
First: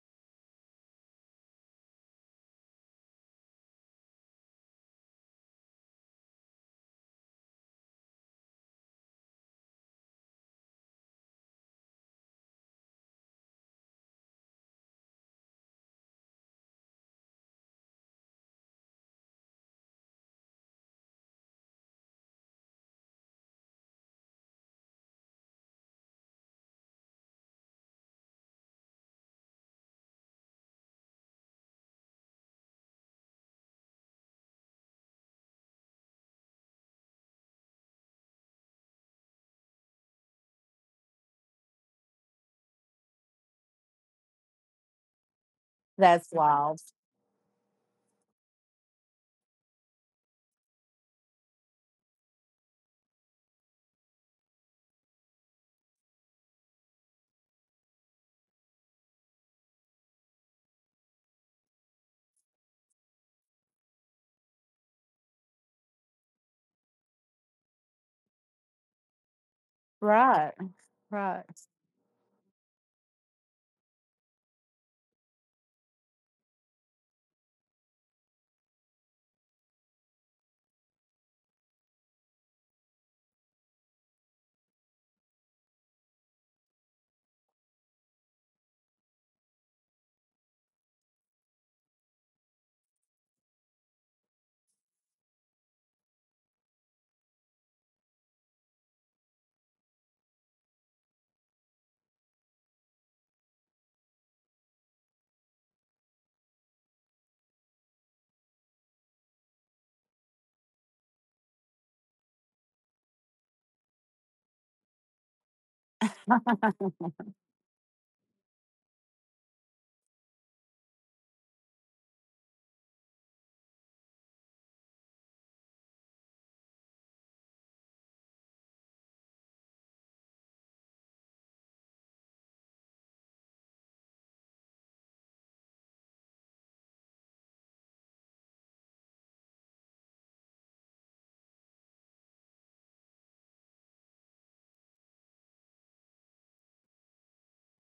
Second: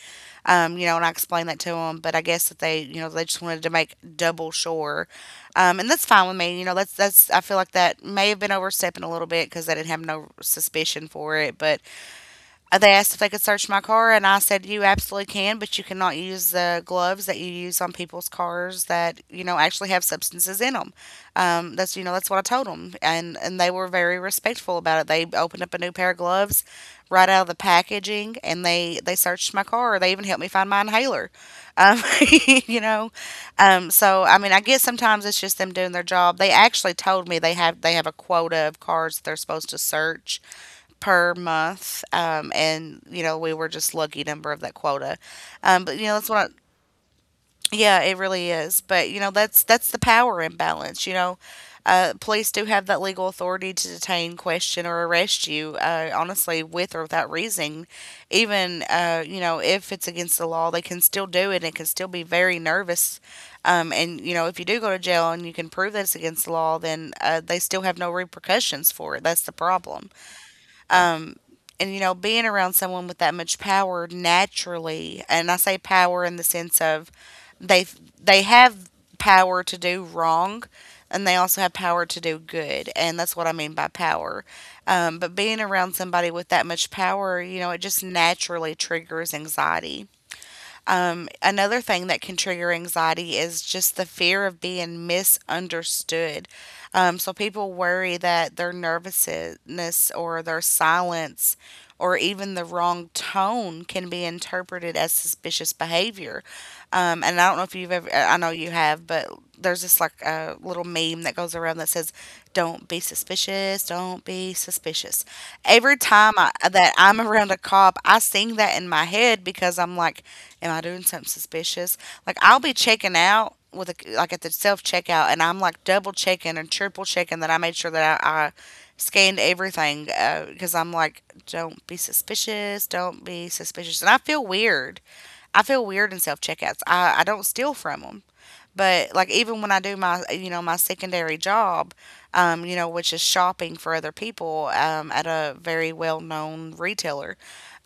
A: Um, you know, and I explained that to them, but I guess that they, you know, they just wanted to make double sure. Um, and that's fine with me. You know, that's, that's, I feel like that may have been overstepping a little bit because I didn't have no suspicion for it, but uh, they asked if they could search my car, and I said, "You absolutely can, but you cannot use the gloves that you use on people's cars that, you know, actually have substances in them." Um, that's, you know, that's what I told them. And, and they were very respectful about it. They opened up a new pair of gloves right out of the packaging, and they, they searched my car. They even helped me find my inhaler. Um, you know, um, so I mean, I guess sometimes it's just them doing their job. They actually told me they have they have a quota of cars that they're supposed to search per month. Um, and, you know, we were just lucky number of that quota. Um, but, you know, that's
B: That's
A: what,
B: wild.
A: I, yeah, it really is. But, you know, that's, that's the power imbalance, you know. Uh, police do have that legal authority to detain, question, or arrest you, uh, honestly, with or without reason. Even, uh, you know, if it's against the law, they can still do it and it can still be very nervous. Um, and, you know, if you do go to jail and you can prove that it's against the law, then uh, they still have no repercussions for it. That's the problem.
B: Right, right.
A: And, you know, being around someone with that much power naturally, and I say power in the sense of, they they have power to do wrong, and they also have power to do good, and that's what I mean by power. um, but being around somebody with that much power, you know, it just naturally triggers anxiety. um, another thing that can trigger anxiety is just the fear of being misunderstood. Um, so people worry that their nervousness or their silence or even the wrong tone can be interpreted as suspicious behavior. Um, and I don't know if you've ever, I know you have, but there's this, like, a little meme that goes around that says, don't be suspicious suspicious. Don't be suspicious. Every time I, that I'm around a cop, I sing that in my head because I'm like, am I doing something suspicious? Like I'll be checking out with a, like at the self checkout, and I'm like double checking and triple checking that I made sure that I, I scanned everything uh, because I'm like, don't be suspicious. Don't be suspicious. And I feel weird. I feel weird in self checkouts. I I don't steal from them. But like even when I do my you know my secondary job, um, you know, which is shopping for other people um, at a very well known retailer,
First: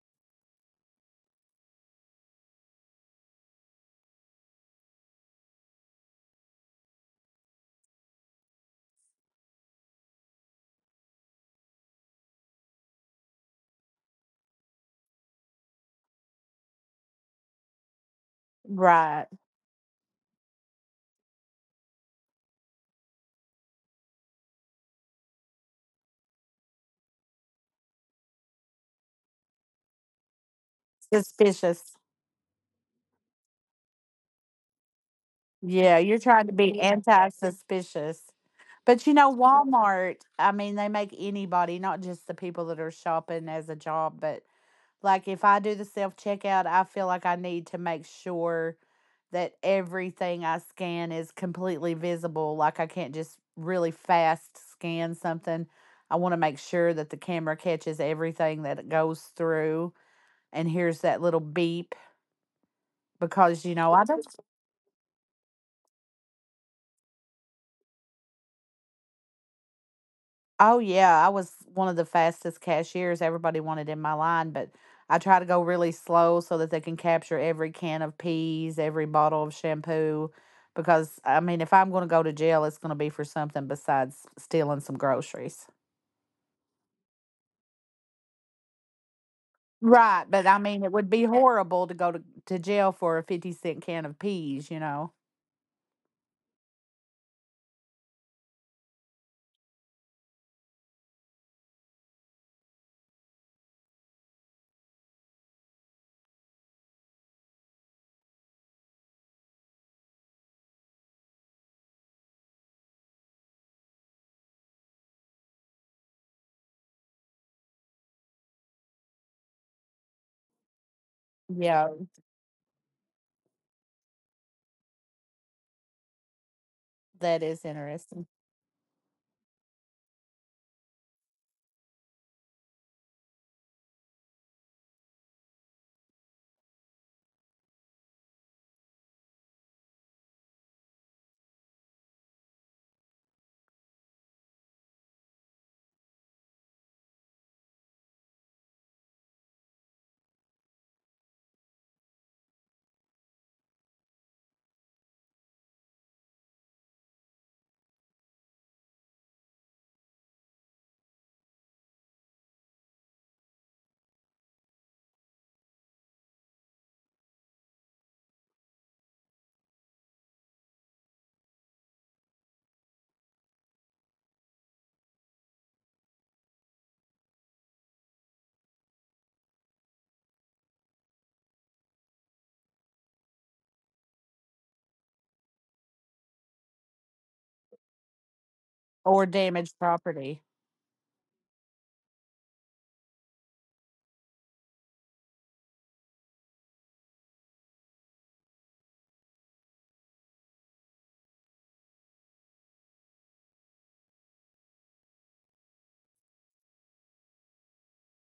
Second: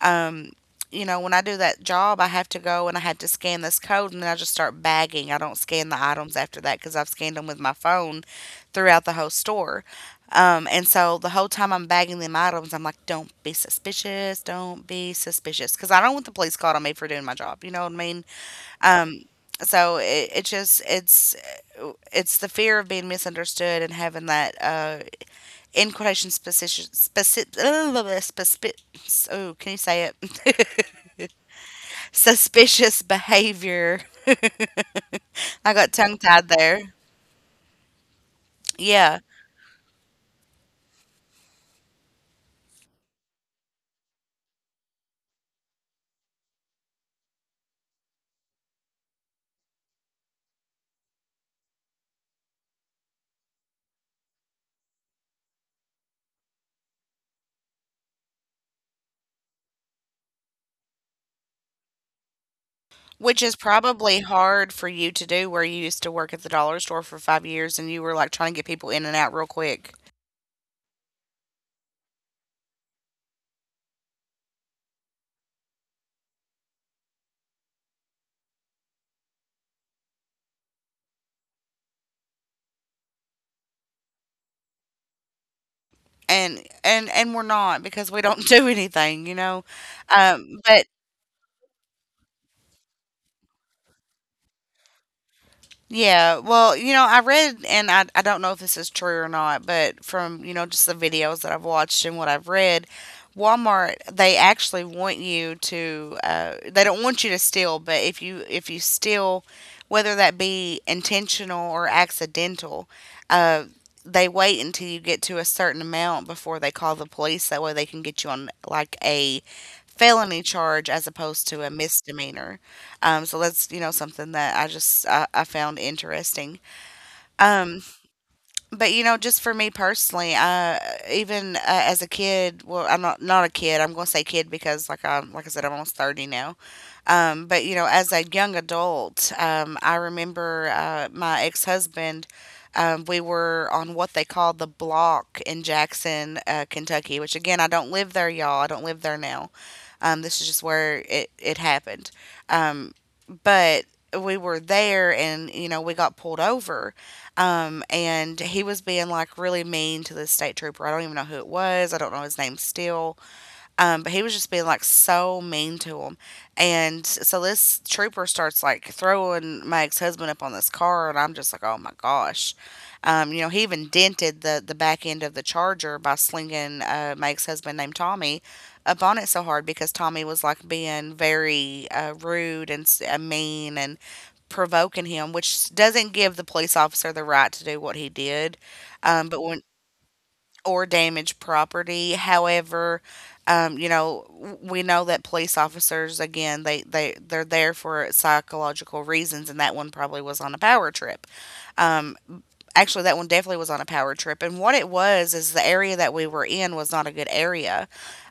A: um, you know, when I do that job, I have to go and I had to scan this code and then I just start bagging. I don't scan the items after that because I've scanned them with my phone throughout the whole store. Um, and so the whole time I'm bagging them items, I'm like, don't be suspicious, don't be suspicious. Because I don't want the police called on me for doing my job. You know what I mean? Um,
B: Right.
A: so it, it just it's it's the fear of being misunderstood and having that uh, in quotation suspicious specific, oh can you say it.
B: Suspicious.
A: Suspicious behavior. I got
B: Yeah,
A: tongue
B: you're
A: tied
B: trying to be
A: there.
B: anti suspicious. But, you
A: Yeah.
B: know, Walmart, I mean, they make anybody, not just the people that are shopping as a job, but like, if I do the self checkout, I feel like I need to make sure that everything I scan is completely visible. Like, I can't just really fast scan something. I want to make sure that the camera catches everything that it goes through and hears that little beep
A: Which is
B: because, you know, I
A: probably
B: don't.
A: hard for you to do where you used to work at the dollar store for five years and you were like trying to get people in and out real quick.
B: Oh yeah, I was one of the fastest cashiers. Everybody wanted in my line, but I try to go really slow so that they can capture every can of peas, every bottle of shampoo, because, I mean, if I'm going to go to jail, it's going to be for something besides stealing some groceries.
A: And and and we're not because we don't do anything, you know.
B: Right, but
A: Um,
B: I mean,
A: but
B: it would be horrible to go to, to jail for a fifty cent can of peas, you know.
A: Yeah, well, you know, I read, and I, I don't know if this is true or not, but from, you know, just the videos that I've watched and what I've read, Walmart, they actually want you to, uh, they don't want you to steal, but if you, if you steal, whether that be intentional or accidental, uh, they wait until you get to a certain amount before they call the police. That way they can get you on like a felony charge as opposed to a
B: Yeah,
A: misdemeanor. Um, so that's, you know, something that I just I, I found interesting.
B: that is
A: Um,
B: interesting.
A: but you know, just for me personally, uh, even uh, as a kid, well, I'm not not a kid. I'm gonna say kid because, like I like I said, I'm almost thirty now. Um, but you know, as a young adult, um, I remember uh, my ex husband. Um, we were on what they call the block in Jackson, uh, Kentucky, which again, I don't live there, y'all. I don't live there now. Um, this is just where it, it happened. um, but we were there and you know we got pulled over, um, and he was being like really mean to the state trooper. I don't even know who it was. I don't know his name still. Um, but he was just being like so mean to him. And so this trooper starts like throwing my ex husband up on this car, and I'm just like, oh my gosh. Um, you know, he even dented the, the back end of the charger by slinging uh, my ex husband named Tommy up on it so hard because Tommy was like being very uh, rude and s- uh, mean and provoking him, which doesn't give the police officer the right to do what he did.
B: Or
A: Um, but when
B: damaged property.
A: Or damage property. However, um, you know, we know that police officers, again, they they they're there for psychological reasons, and that one probably was on a power trip. Um, Actually, that one definitely was on a power trip, and what it was is the area that we were in was not a good area,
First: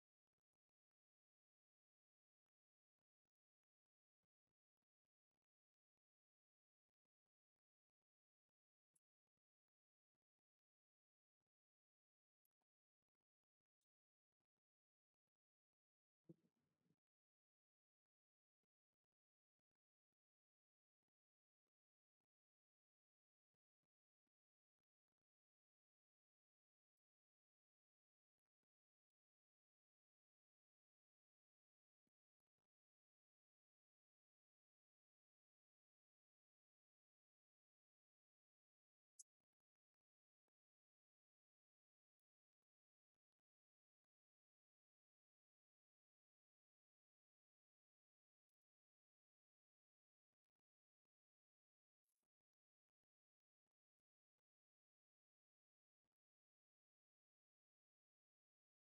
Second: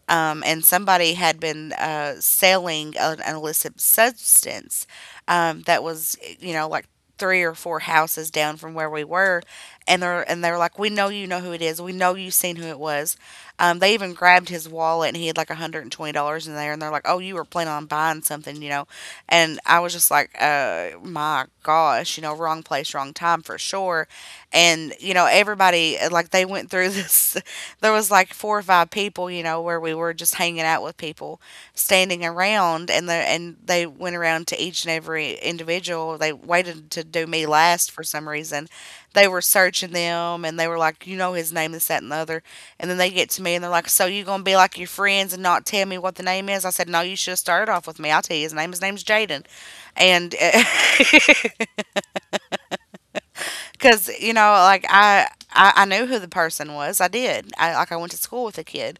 A: um, and somebody had been uh, selling an, an illicit substance um, that was, you know, like three or four houses down from where we were, and they're and they're like, we know you know who it is, we know you seen who it was. Um, they even grabbed his wallet and he had like hundred and twenty dollars in there, and they're like, oh, you were planning on buying something, you know. And I was just like, uh, my gosh, you know, wrong place, wrong time for sure. And you know, everybody, uh, like they went through this, there was like four or five people, you know, where we were just hanging out with people standing around. And the and they went around to each and every individual. They waited to do me last for some reason. They were searching them and they were like, you know, his name, this that and the other. And then they get to me and they're like, so you gonna be like your friends and not tell me what the name is? I said, no, you should have started off with me. I'll tell you his name. His name's Jaden. And uh, because you know, like I, I i knew who the person was. I did I, like i went to school with the kid.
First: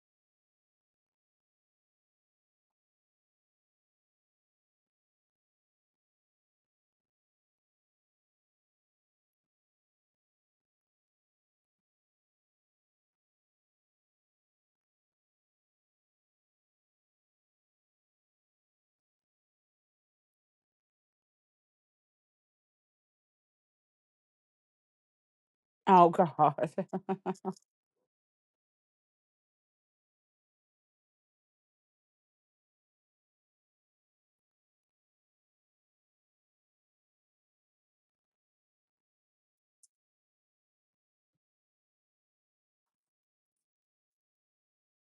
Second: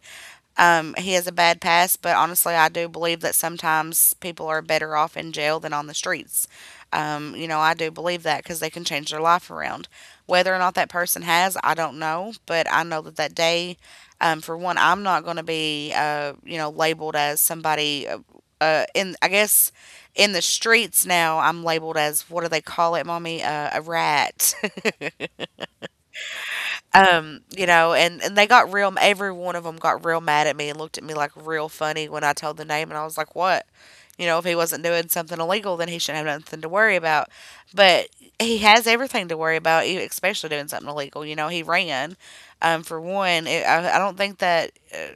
A: um He has a bad past, but honestly, I do believe that sometimes people are better off in jail than on the streets. Um you know, I do believe that because they can change their life around. Whether or not that person has, I don't know. But I know that that day, um for one, I'm not going to be uh you know, labeled as somebody, uh, uh in I guess, in the streets. Now I'm labeled as, what do they call it, mommy, uh, a rat.
B: Oh God.
A: Um, you know, and and they got real. Every one of them got real mad at me and looked at me like real funny when I told the name. And I was like, "What? You know, if he wasn't doing something illegal, then he shouldn't have nothing to worry about." But he has everything to worry about, e- especially doing something illegal. You know, he ran. Um, for one, it, I, I don't think that. uh,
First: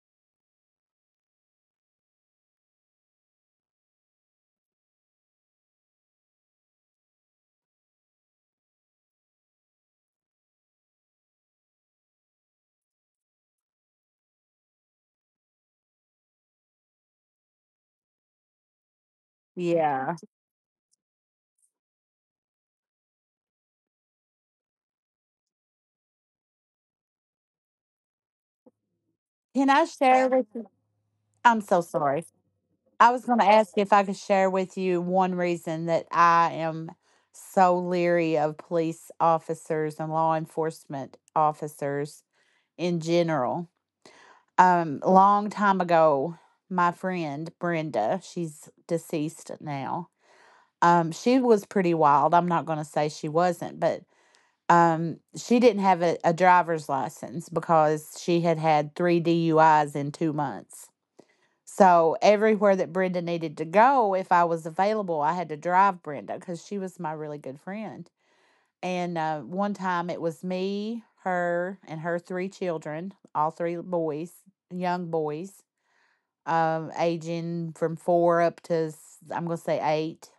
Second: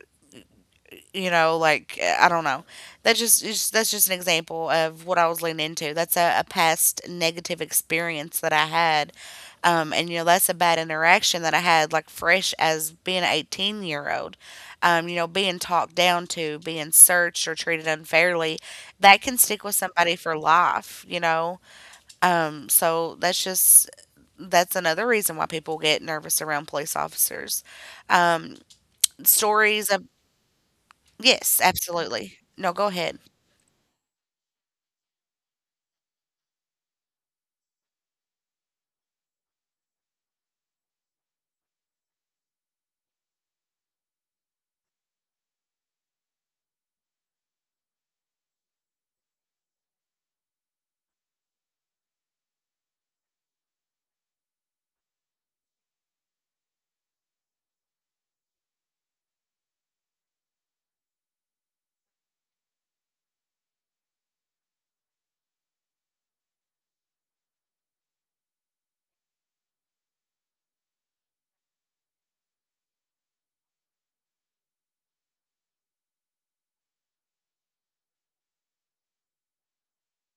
A: You know, like I don't know, that's just it's- that's just an example of what I was leaning into. That's a, a past negative experience that I had, um, and you know that's a bad interaction that I had, like fresh as being an eighteen year old. Um, you know, being talked down to, being searched or treated unfairly, that can stick with
B: Yeah.
A: somebody for life, you know. Um, so that's just, that's another reason why people get nervous around police officers. um,
B: Can I
A: Stories of.
B: share with you?
A: Yes,
B: I'm so sorry.
A: absolutely. No, go
B: I
A: ahead.
B: was going to ask if I could share with you one reason that I am so leery of police officers and law enforcement officers in general. Um, a long time ago, my friend Brenda, she's deceased now. Um, she was pretty wild. I'm not going to say she wasn't, but um, she didn't have a, a driver's license because she had had three D U Is in two months, so everywhere that Brenda needed to go, if I was available, I had to drive Brenda because she was my really good friend. And uh, one time it was me, her, and her three children, all three boys, young boys, um, aging from four up to, i I'm going to say eight.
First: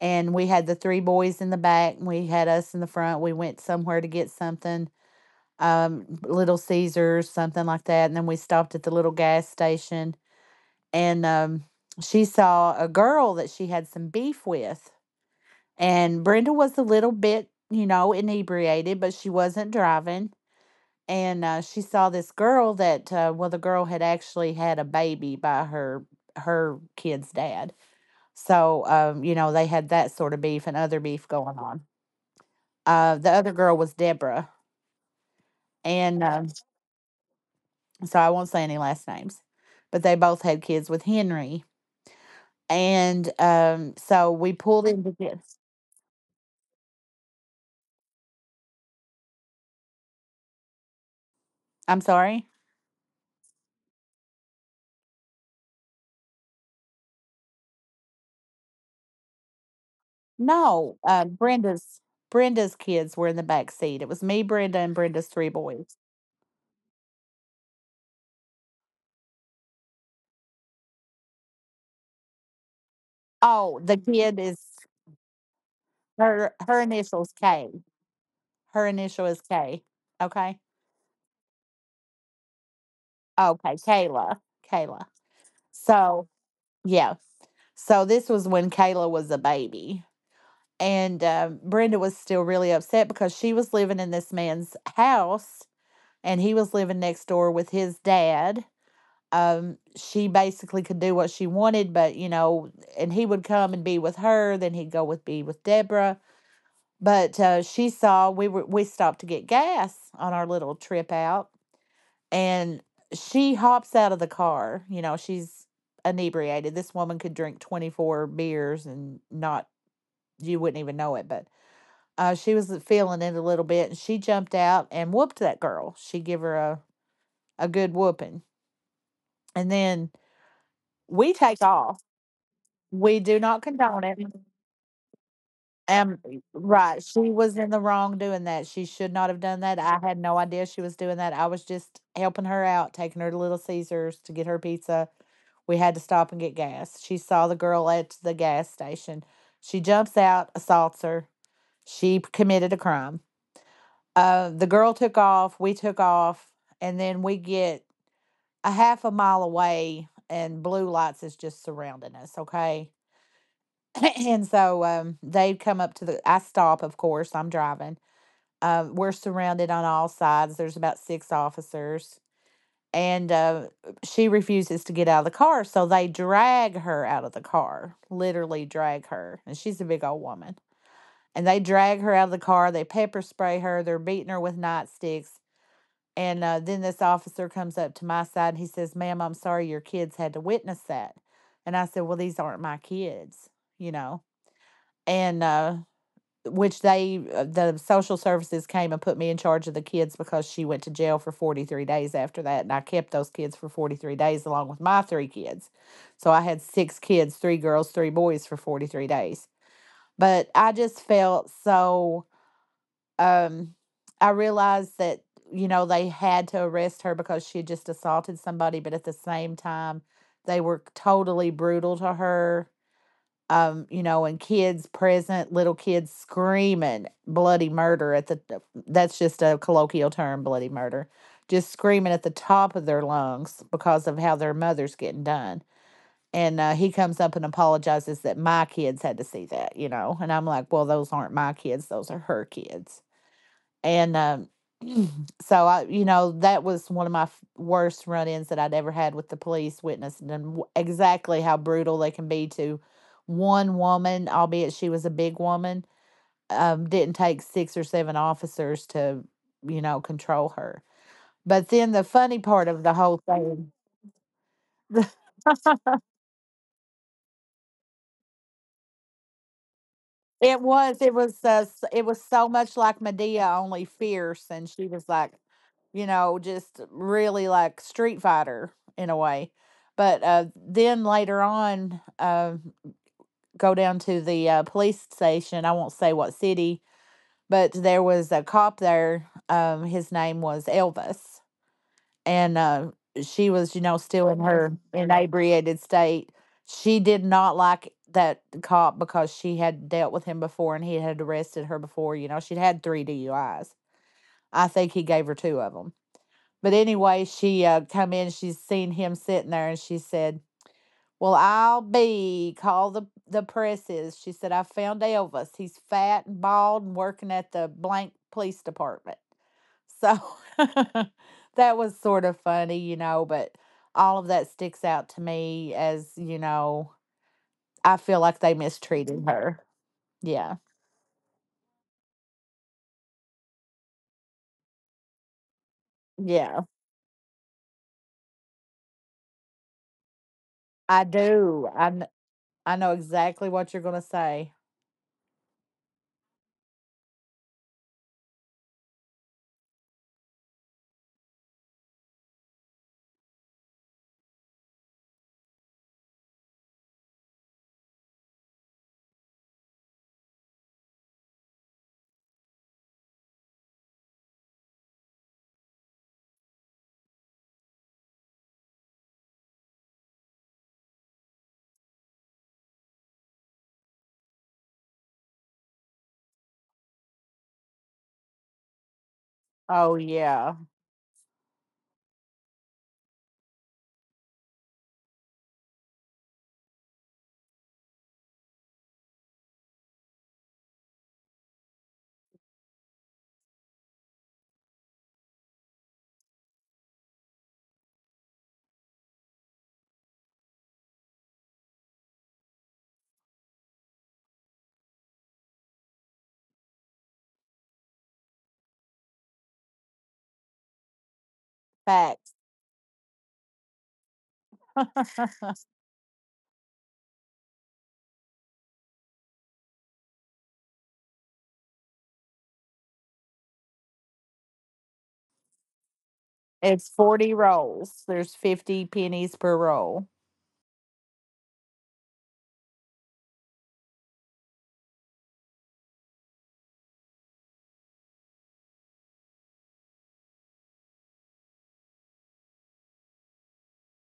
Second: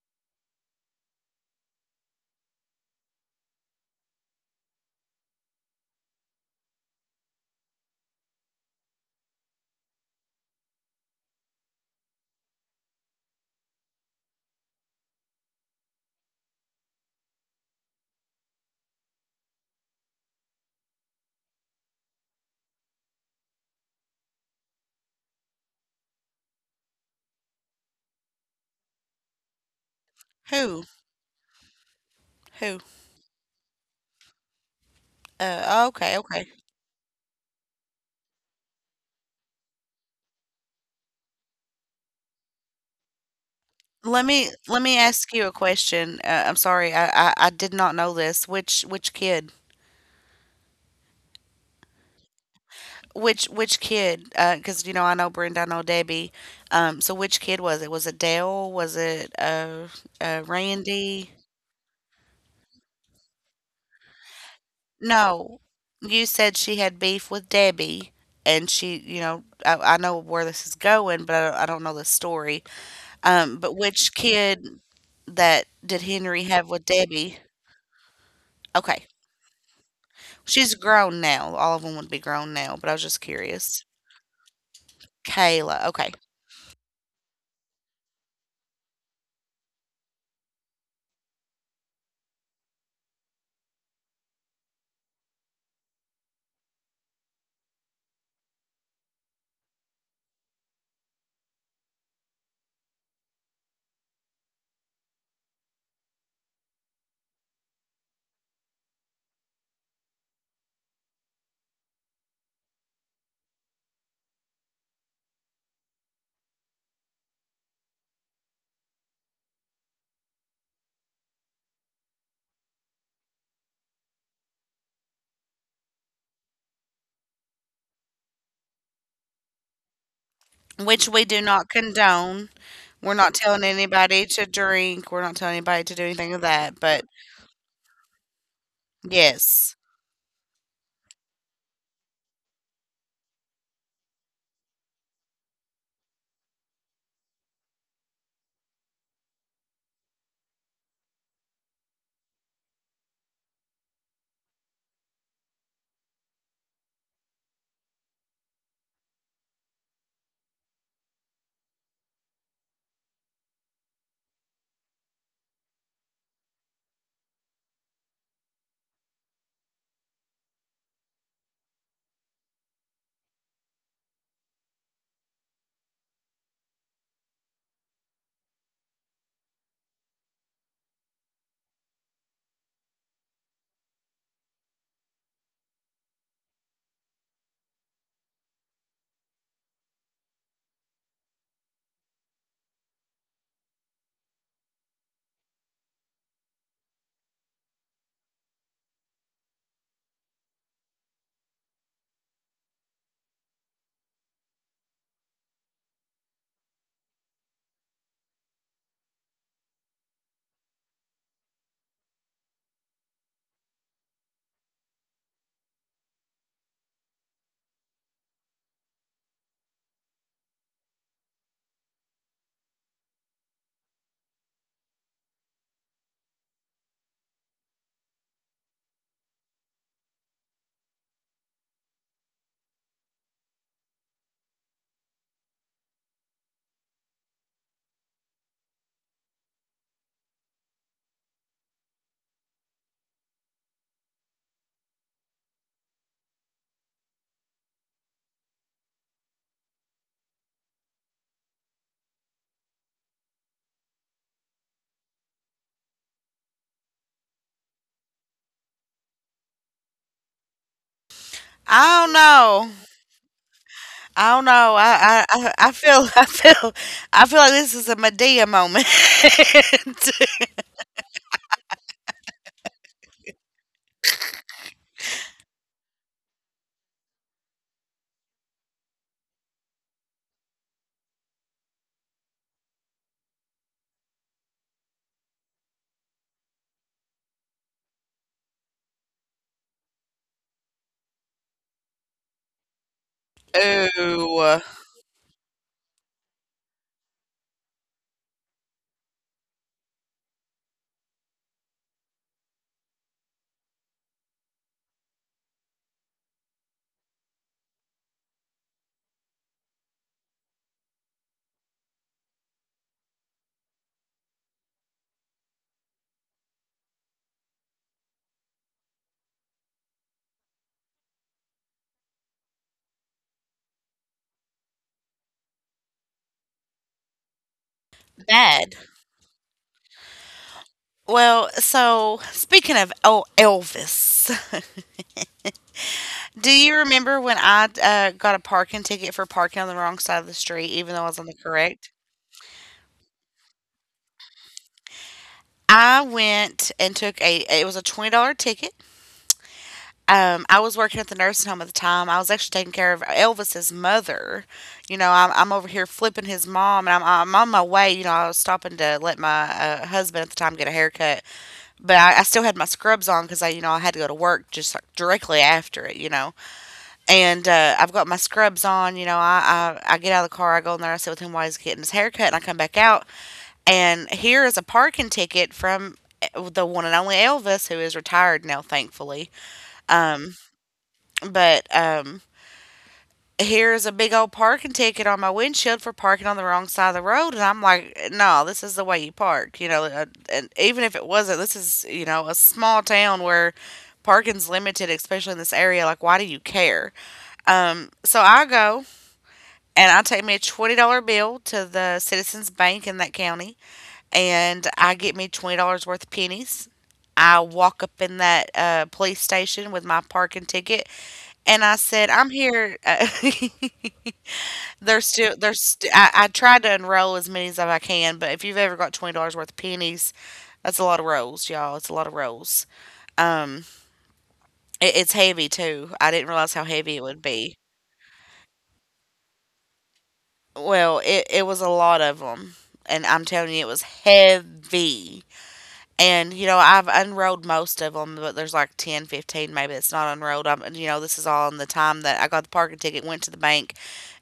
B: And we had the three boys in the back, and we had us in the front. We went somewhere to get something, um, Little Caesars, something like that. And then we stopped at the little gas station, and um, she saw a girl that she had some beef with. And Brenda was a little bit, you know, inebriated, but she wasn't driving. And uh, she saw this girl that, uh, well, the girl had actually had a baby by her her kid's dad. So, um, you know, they had that sort of beef and
A: Who?
B: other beef going on.
A: Who?
B: Uh, the other girl was Deborah,
A: Uh, okay,
B: and, um,
A: okay.
B: so I won't say any last names, but they both had kids with Henry. And um,
A: Let
B: so we
A: me
B: pulled
A: let me
B: into
A: ask you a
B: this.
A: question. Uh, I'm sorry, I, I I did not know this. Which which kid?
B: I'm sorry?
A: Which which kid? Because you know I know Brenda, I know Debbie. Um, so which kid was it? Was it Dale? Was it uh uh
B: No, uh,
A: Randy?
B: Brenda's Brenda's kids were in the back seat. It was me, Brenda, and Brenda's three
A: No,
B: boys.
A: you said she had beef with Debbie, and she, you know, I, I know where this is going, but I don't, I don't know the story. Um, but
B: Oh, the
A: which
B: kid is
A: kid that did Henry
B: her
A: have
B: her
A: with
B: initials
A: Debbie?
B: K. Her
A: Okay.
B: initial is K. Okay.
A: She's grown now. All of them would be grown now, but I was just
B: Oh, okay,
A: curious.
B: Kayla. Kayla.
A: Kayla. Okay.
B: So yeah. So this was when Kayla was a baby. And um, Brenda was still really upset because she was living in this man's house, and he was living next door with his dad. Um she basically could do what she wanted, but, you know and he would come and be with her, then he'd go with be with Deborah. But uh, she saw, we were we stopped to get gas on our little trip out. And she hops out of the car. You know she's inebriated. This woman could drink twenty-four beers, and not you wouldn't even know it. But uh, she was feeling it a little bit, and she jumped out and whooped that girl. She give her a, a good whooping, and then
A: Which we
B: we
A: do
B: take
A: not
B: off.
A: condone. We're
B: We
A: not
B: do
A: telling
B: not condone it.
A: anybody to drink. We're not telling anybody to do
B: Um,
A: anything of that. But
B: right. She was in the wrong doing that. She should not have done
A: yes.
B: that. I had no idea she was doing that. I was just helping her out, taking her to Little Caesars to get her pizza. We had to stop and get gas. She saw the girl at the gas station. She jumps out, assaults her. She p- committed a crime. Uh, the girl took off. We took off. And then we get a half a mile away, and blue lights is just surrounding us. Okay. And so, um, they'd come up to the. I stop, of course. I'm driving. Uh, we're surrounded on all sides. There's about six officers, and uh, she refuses to get out of the car. So they drag her out of the car, literally drag her. And she's a big old woman. And they drag her out of the car. They pepper spray her. They're beating her with nightsticks. And uh, then this officer comes up to my side, and he says, "Ma'am, I'm sorry your kids had to witness that." And I said, "Well, these aren't my kids, you know." And uh, which they uh, the social services came and put me in charge of the kids because she went to jail for forty-three days after that, and I kept those kids for forty-three days along with my three kids. So I had six kids, three girls, three boys for forty-three days. But I just felt so um I realized that you know they had to arrest her because she had just assaulted somebody, but at the same time they were totally brutal to her. Um, you know, and kids present, little kids screaming bloody murder at the— that's just a colloquial term, bloody murder— just screaming at the top of their lungs because of how their mother's getting done. And uh, He comes up and apologizes that my kids had to see that, you know. And I'm like, well, those aren't my kids, those are her kids. And um, So I, you know, that was one of my f- worst run-ins that I'd ever had with the police, witnessing and w- exactly how brutal they can be to one woman, albeit she was a big woman. Um, didn't take six or seven officers to, you know, control her. But then
A: I
B: the
A: don't
B: funny
A: know.
B: part of the whole thing—
A: I don't know. I, I, I I feel I feel, I feel like this is a Medea moment.
B: It was. It was. Uh, s- it was so much like Medea, only fierce, and she was like, you know, just really like Street Fighter in a way. But uh, then later on, uh, go down to the uh, police station. I won't say what city, but there was a cop there. Um, his name was Elvis, and uh, she was, you know, still in
A: Ooh.
B: her inebriated state. She did not like that cop because she had dealt with him before and he had arrested her before. You know, she'd had three D U Is. I think he gave her two of them. But anyway, she uh, come in. She's seen him sitting there, and she said, well, I'll be, call the the presses. She said, I found Elvis. He's fat and bald and working at the blank police department. So that was sort of funny, you know, but all of that sticks out to me as, you know, I feel like they
A: Bad.
B: mistreated her. Yeah.
A: Well, so speaking of, oh, Elvis, do
B: Yeah.
A: you remember when I uh, got a parking ticket for parking on the wrong side of the street, even though I
B: I
A: was on the
B: do.
A: correct?
B: I, kn- I know exactly what you're going to say.
A: I went and took a It was a twenty dollar ticket. Um, I was working at the nursing home at the time. I was actually taking care of Elvis's mother. You know, I'm, I'm over here flipping his mom, and I'm, I'm on my way. You know, I was stopping to let my uh, husband at the time get a haircut, but I, I still had my scrubs on because I, you know, I had to go to work just like directly after it. You know. And, uh, I've got my scrubs on, you know, I, I I get out of the car, I go in there, I sit with him while he's getting his haircut. And I come back out, and here is a parking ticket from eh, the one and only Elvis, who is retired now, thankfully.
B: Oh, yeah.
A: But um, here's a big old parking ticket on my windshield for parking on the wrong side of the road, and I'm like, no, this is the way you park, you know. uh, And even if it wasn't, this is you know a small town where parking's limited, especially in this area. Like, why do you care? Um, so I go and I take me a twenty dollar bill to the Citizens Bank in that county, and I get me twenty dollars worth of pennies. I walk up in that uh, police station with my parking ticket, and I said, "I'm
B: Facts.
A: here." Uh, there's still there's st- I, I tried to unroll as many as I can, but if you've ever got twenty dollars worth of pennies, that's a lot of rolls, y'all. It's a lot of rolls. Um, it, it's heavy too. I didn't realize how heavy
B: It's
A: it would
B: forty
A: be.
B: rolls, there's fifty pennies per roll.
A: Well, it it was a lot of them, and I'm telling you, it was heavy. And, you know, I've unrolled most of them, but there's like ten, fifteen, maybe, that's not unrolled. I'm, you know, this is all in the time that I got the parking ticket, went to the bank,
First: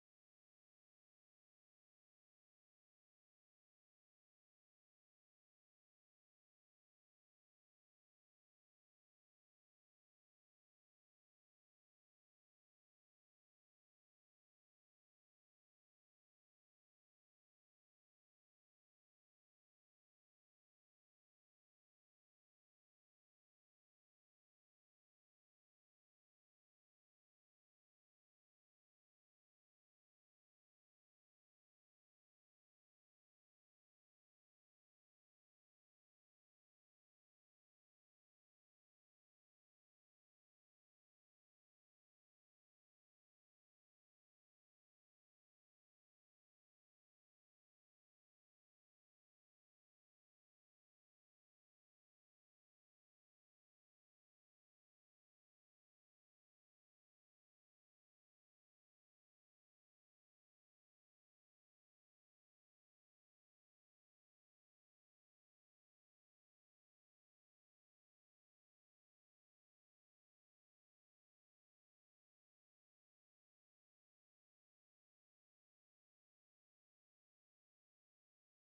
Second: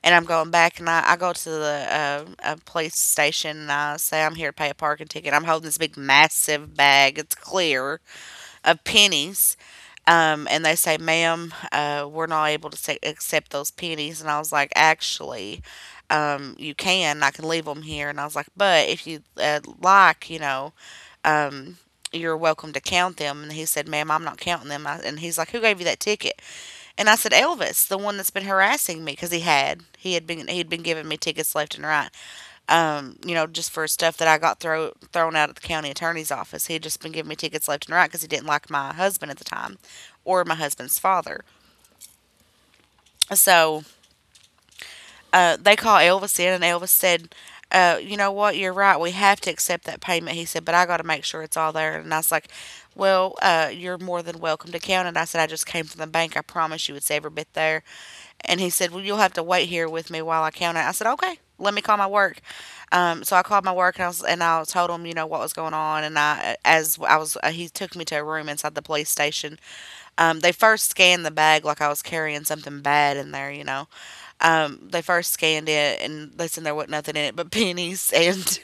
A: and I'm going back. And I, I go to the uh, uh, police station and I say, I'm here to pay a parking ticket. I'm holding this big, massive bag, it's clear, of pennies. Um, and they say, ma'am, uh, we're not able to sa- accept those pennies. And I was like, actually, um, you can. I can leave them here. And I was like, but if you uh, like, you know, um, you're welcome to count them. And he said, ma'am, I'm not counting them. I, and he's like, who gave you that ticket? And I said, Elvis, the one that's been harassing me because he had, he had been, he'd been giving me tickets left and right. Um, you know, just for stuff that I got throw, thrown out at the county attorney's office. He'd just been giving me tickets left and right because he didn't like my husband at the time or my husband's father. So uh, they call Elvis in, and Elvis said, uh, "You know what? You're right. We have to accept that payment." He said, "But I got to make sure it's all there." And I was like, "Well, uh, you're more than welcome to count it." I said, "I just came from the bank. I promise you, it's every bit there." And he said, "Well, you'll have to wait here with me while I count it." I said, "Okay. Let me call my work." Um, so I called my work and I, was, and I told him, you know, what was going on. And I, as I was, uh, He took me to a room inside the police station. Um, they first scanned the bag like I was carrying something bad in there, you know. Um, they first scanned it and they said there wasn't nothing in it but pennies. And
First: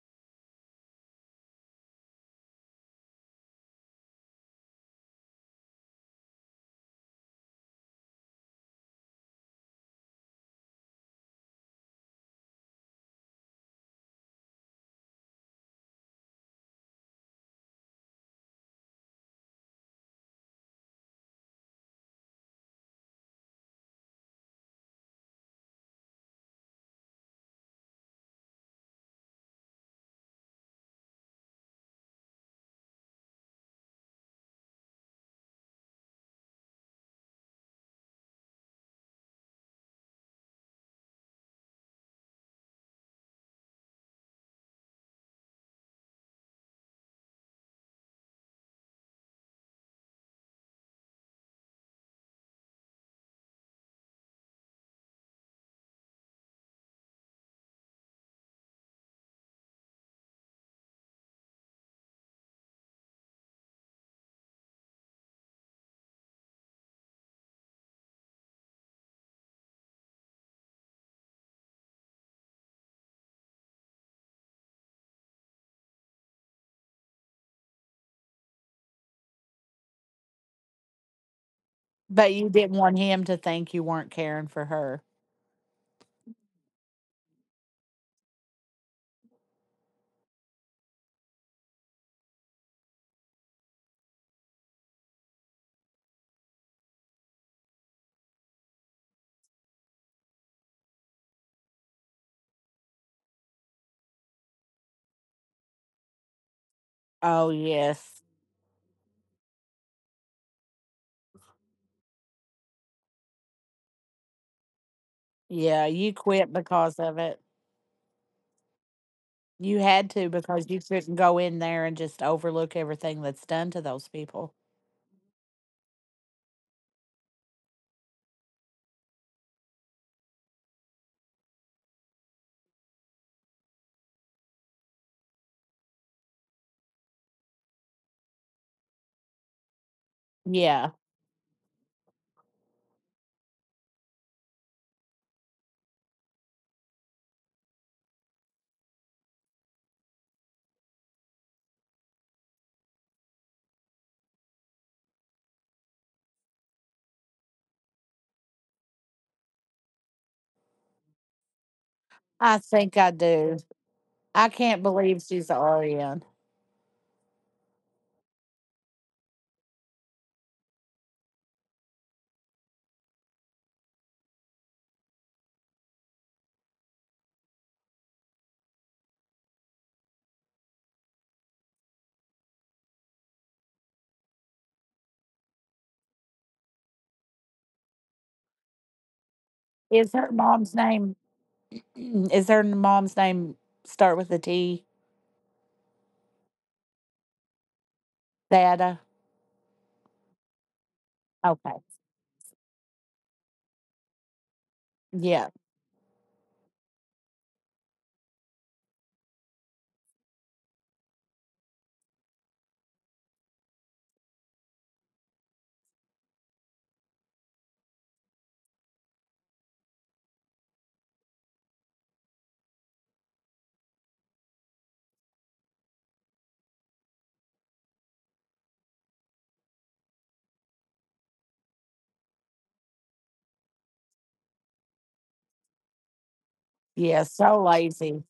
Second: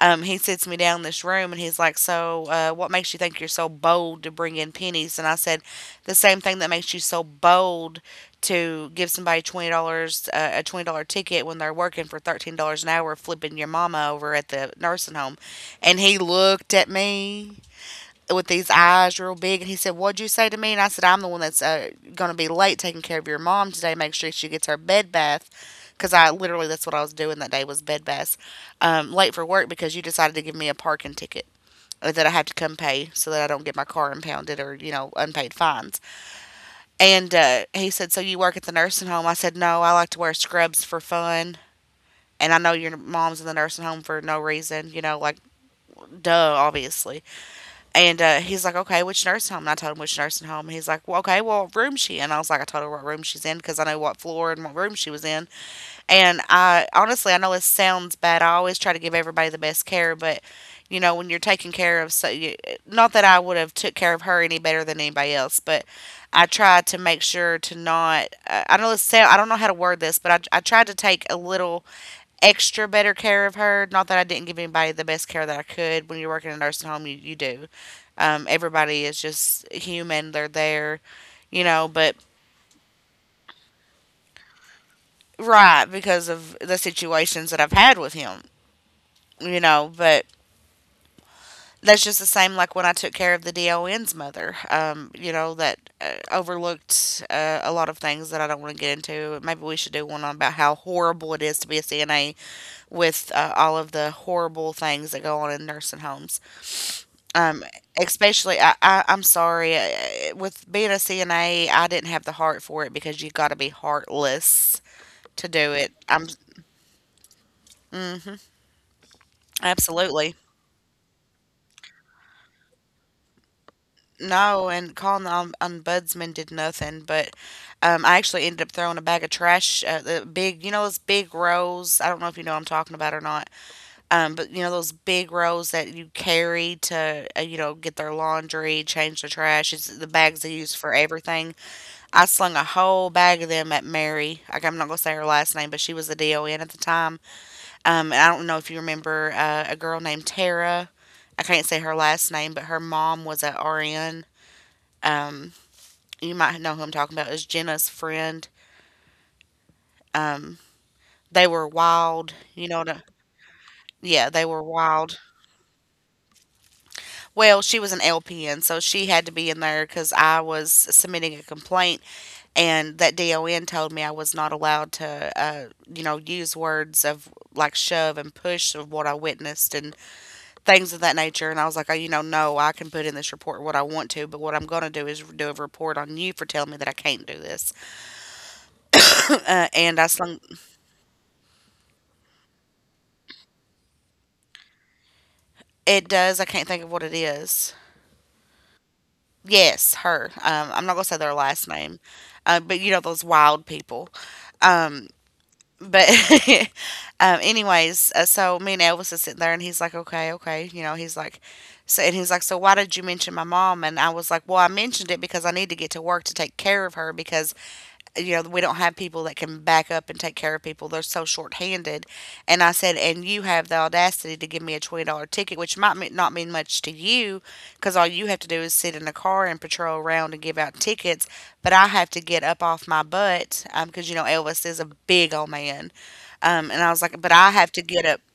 A: um, he sits me down in this room and he's like, so, uh, what makes you think you're so bold to bring in pennies? And I said, the same thing that makes you so bold to give somebody twenty dollars uh, a twenty dollar ticket when they're working for thirteen dollars an hour flipping your mama over at the nursing home. And he looked at me with these eyes real big. And he said, what'd you say to me? And I said, I'm the one that's uh, going to be late taking care of your mom today. Make sure she gets her bed bath. Because I literally, that's what I was doing that day, was bed baths. Um, late for work because you decided to give me a parking ticket uh, that I have to come pay so that I don't get my car impounded or, you know, unpaid fines. And uh, he said, so you work at the nursing home? I said, no, I like to wear scrubs for fun. And I know your mom's in the nursing home for no reason, you know, like, duh, obviously. And uh, he's like, okay, which nursing home? And I told him which nursing home. And he's like, well, okay, well, what room she in? I was like, I told her what room she's in because I know what floor and what room she was in. And I honestly, I know this sounds bad. I always try to give everybody the best care, but you know, when you're taking care of, so you, not that I would have took care of her any better than anybody else, but I tried to make sure to not. Uh, I know this sound, I don't know how to word this, but I, I tried to take a little extra better care of her. Not that I didn't give anybody the best care that I could. When you're working in a nursing home, you, you do. Um, everybody is just human. They're there, you know, but
B: But you didn't want him to think you weren't caring for her.
A: right because of the situations that I've had with him, you know, but that's just the same like when I took care of the D O N's mother, um, you know, that uh, overlooked uh, a lot of things that I don't want to get into. Maybe we should do one on about how horrible it is to be a C N A with uh, all of the horrible things that go on in nursing homes.
B: Oh,
A: Um,
B: yes.
A: especially, I, I, I'm sorry, uh, with being a C N A, I didn't have the heart for it because you got to be heartless to do
B: Yeah,
A: it.
B: you
A: I'm,
B: quit because of it.
A: hmm
B: You had to,
A: Absolutely.
B: because you couldn't go in there and just overlook everything that's done to those people.
A: No, and calling the om- ombudsman did nothing, but um, I actually ended up throwing a bag of trash, uh, the big, you know, those big rolls. I don't know if you know what I'm talking about or not, um, but you know, those big rolls that you carry to, uh, you know, get their laundry, change the trash. It's the bags they use
B: Yeah,
A: for everything. I slung a whole bag of them at Mary. Like I'm not gonna say her last name, but she was a D O N at the time. Um, and I don't know if you remember uh, a girl named Tara. I can't say her last name, but her mom was at R N. Um, you might know who I'm talking about. Is Jenna's friend. Um, they were wild.
B: I
A: You know what?
B: think
A: I-
B: I do.
A: Yeah, they
B: I
A: were
B: can't
A: wild.
B: believe she's a R N.
A: Well, she was an L P N, so she had to be in there because I was submitting a complaint and that D O N told me I was not allowed to, uh, you know, use words of like shove and push of what I witnessed and things of that nature. And I was like, oh, you know, no, I can put in this report what I want to, but what I'm going to do is do a report on you for telling me that I can't do this. Uh, and I
B: Is her
A: slung,
B: mom's name, is her mom's name start with a T?
A: it does, I can't think of what it is.
B: Thada?
A: Yes, her. Um, I'm not going to say their last
B: Okay.
A: name, uh, but you know, those wild people.
B: Yeah.
A: But um, anyways, uh, so me and Elvis is sitting there, and he's like, "Okay, okay," you know, he's like, so, and he's like, "So why did you mention my mom?" And I was like, "Well, I mentioned it because I need to get to work to take care of her because you know we don't have people that can back up and take care of people; they're so short-handed." And I said, "And you have the audacity to give me a twenty-dollar ticket, which might me- not mean much to you, because all you have to do is sit in a car and patrol around and give out tickets, but I have to get up off my butt because you know Elvis is a big old man." Um, and I was like,
B: Yeah.
A: but I
B: So
A: have to get up.
B: lazy.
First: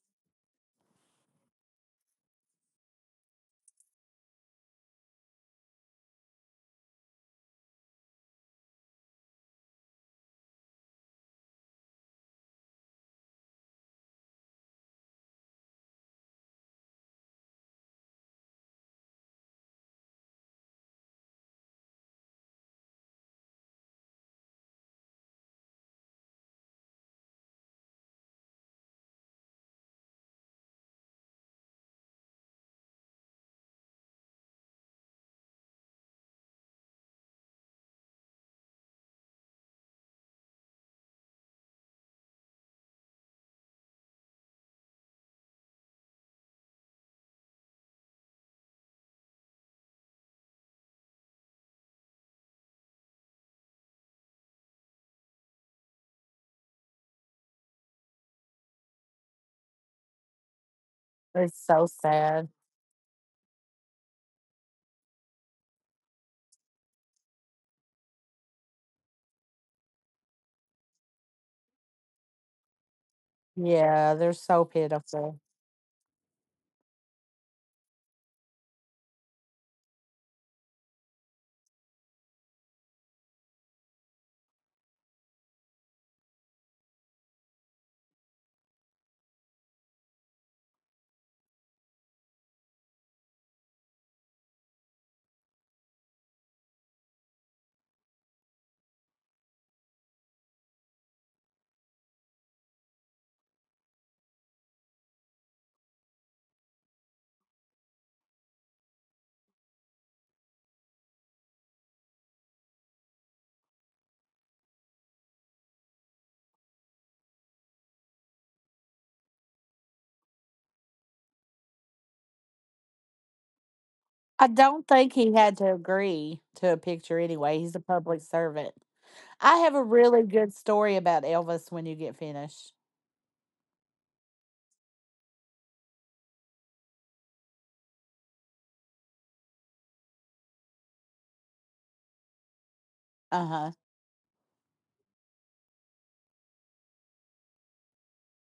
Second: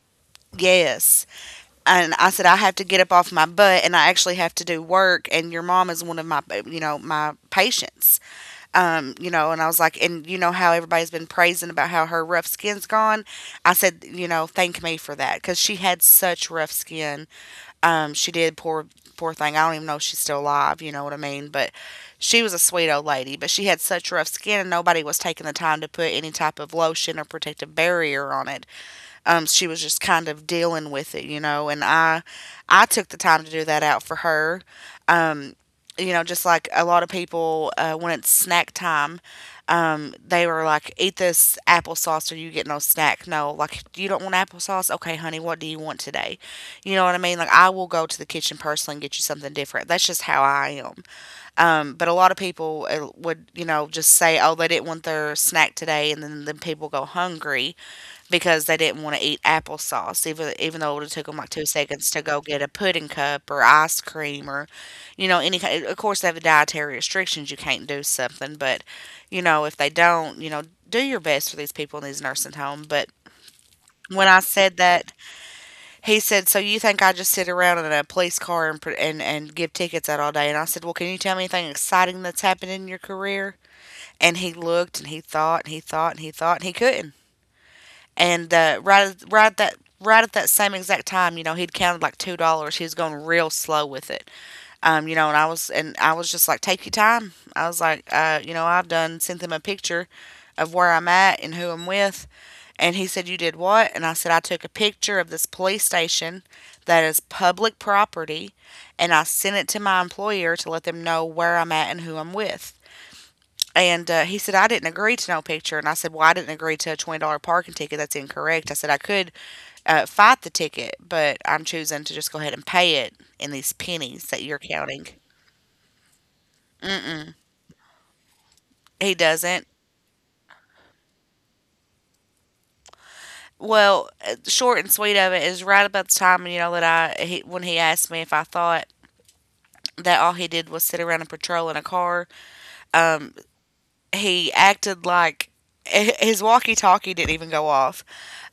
A: Yes. And I said, I have to get up off my butt and I actually have to do work. And your mom is one of my, you know, my patients. Um, you know, and I was like, and you know how everybody's been praising about how her rough skin's gone. I said, you know, thank me for that because she had such rough skin. Um, she did, poor, poor thing. I don't even know if she's still alive. You know what I mean? But she was a sweet old lady, but she had such rough skin and nobody was taking the time to put any type of lotion or protective barrier on it. Um, she was just kind of dealing with it, you know. And I, I took the time to do that out for her, you know. Just like a lot of people, uh, when it's snack time, um, they were like, "Eat this applesauce, or you get no snack." No, like you don't want applesauce. Okay, honey, what do you want today? You know what I mean? Like I will go to the kitchen personally and get you something different. That's just how I am. Um, but a lot of people uh, would, you know, just say, "Oh, they didn't want their snack today," and then, then people go hungry because they didn't wanna eat applesauce, even even though it would've took 'em, like,
B: It's
A: two
B: so
A: seconds to go
B: sad.
A: get a pudding cup or ice cream or, you know, any kind. Of course, they have dietary restrictions, you can't do something, but, you know, if they don't, you know, do your best for these people in these nursing home. But
B: Yeah.
A: when
B: They're
A: I
B: so
A: said that,
B: pitiful.
A: he said, "So you think I just sit around in a police car and pr and and give tickets out all day?" And I said, "Well, can you tell me anything exciting that's happened in your career?" And he looked, and he thought, and he thought, and he thought, and he couldn't. And uh, right at- right at that right at that same exact time, you know, he'd counted like two dollars. He was going real slow with it. Um, you know, and I was and I was just like, take your time. I was like, uh, you know, I've done sent them a picture of where I'm at and who I'm with. And he said, "You did what?" And I said, "I took a picture of this police station that is public property, and I sent it to my employer to let them know where I'm at and who I'm with." And uh, he said, "I didn't agree to no picture." And I said, "Well, I didn't agree to a twenty dollars parking ticket. That's incorrect." I said, "I could uh, fight the ticket, but I'm choosing to just go ahead and pay it in these pennies that
B: I
A: you're
B: don't
A: counting."
B: think he had to agree to a picture anyway. He's a public servant.
A: He
B: I
A: doesn't.
B: have a really good story about Elvis when you get finished.
A: Well, uh, short and sweet of it is right about the time, you know, that I he, when he asked me if I thought that all he did was sit around and patrol in a car,
B: Uh-huh.
A: he acted like his walkie-talkie didn't even go off.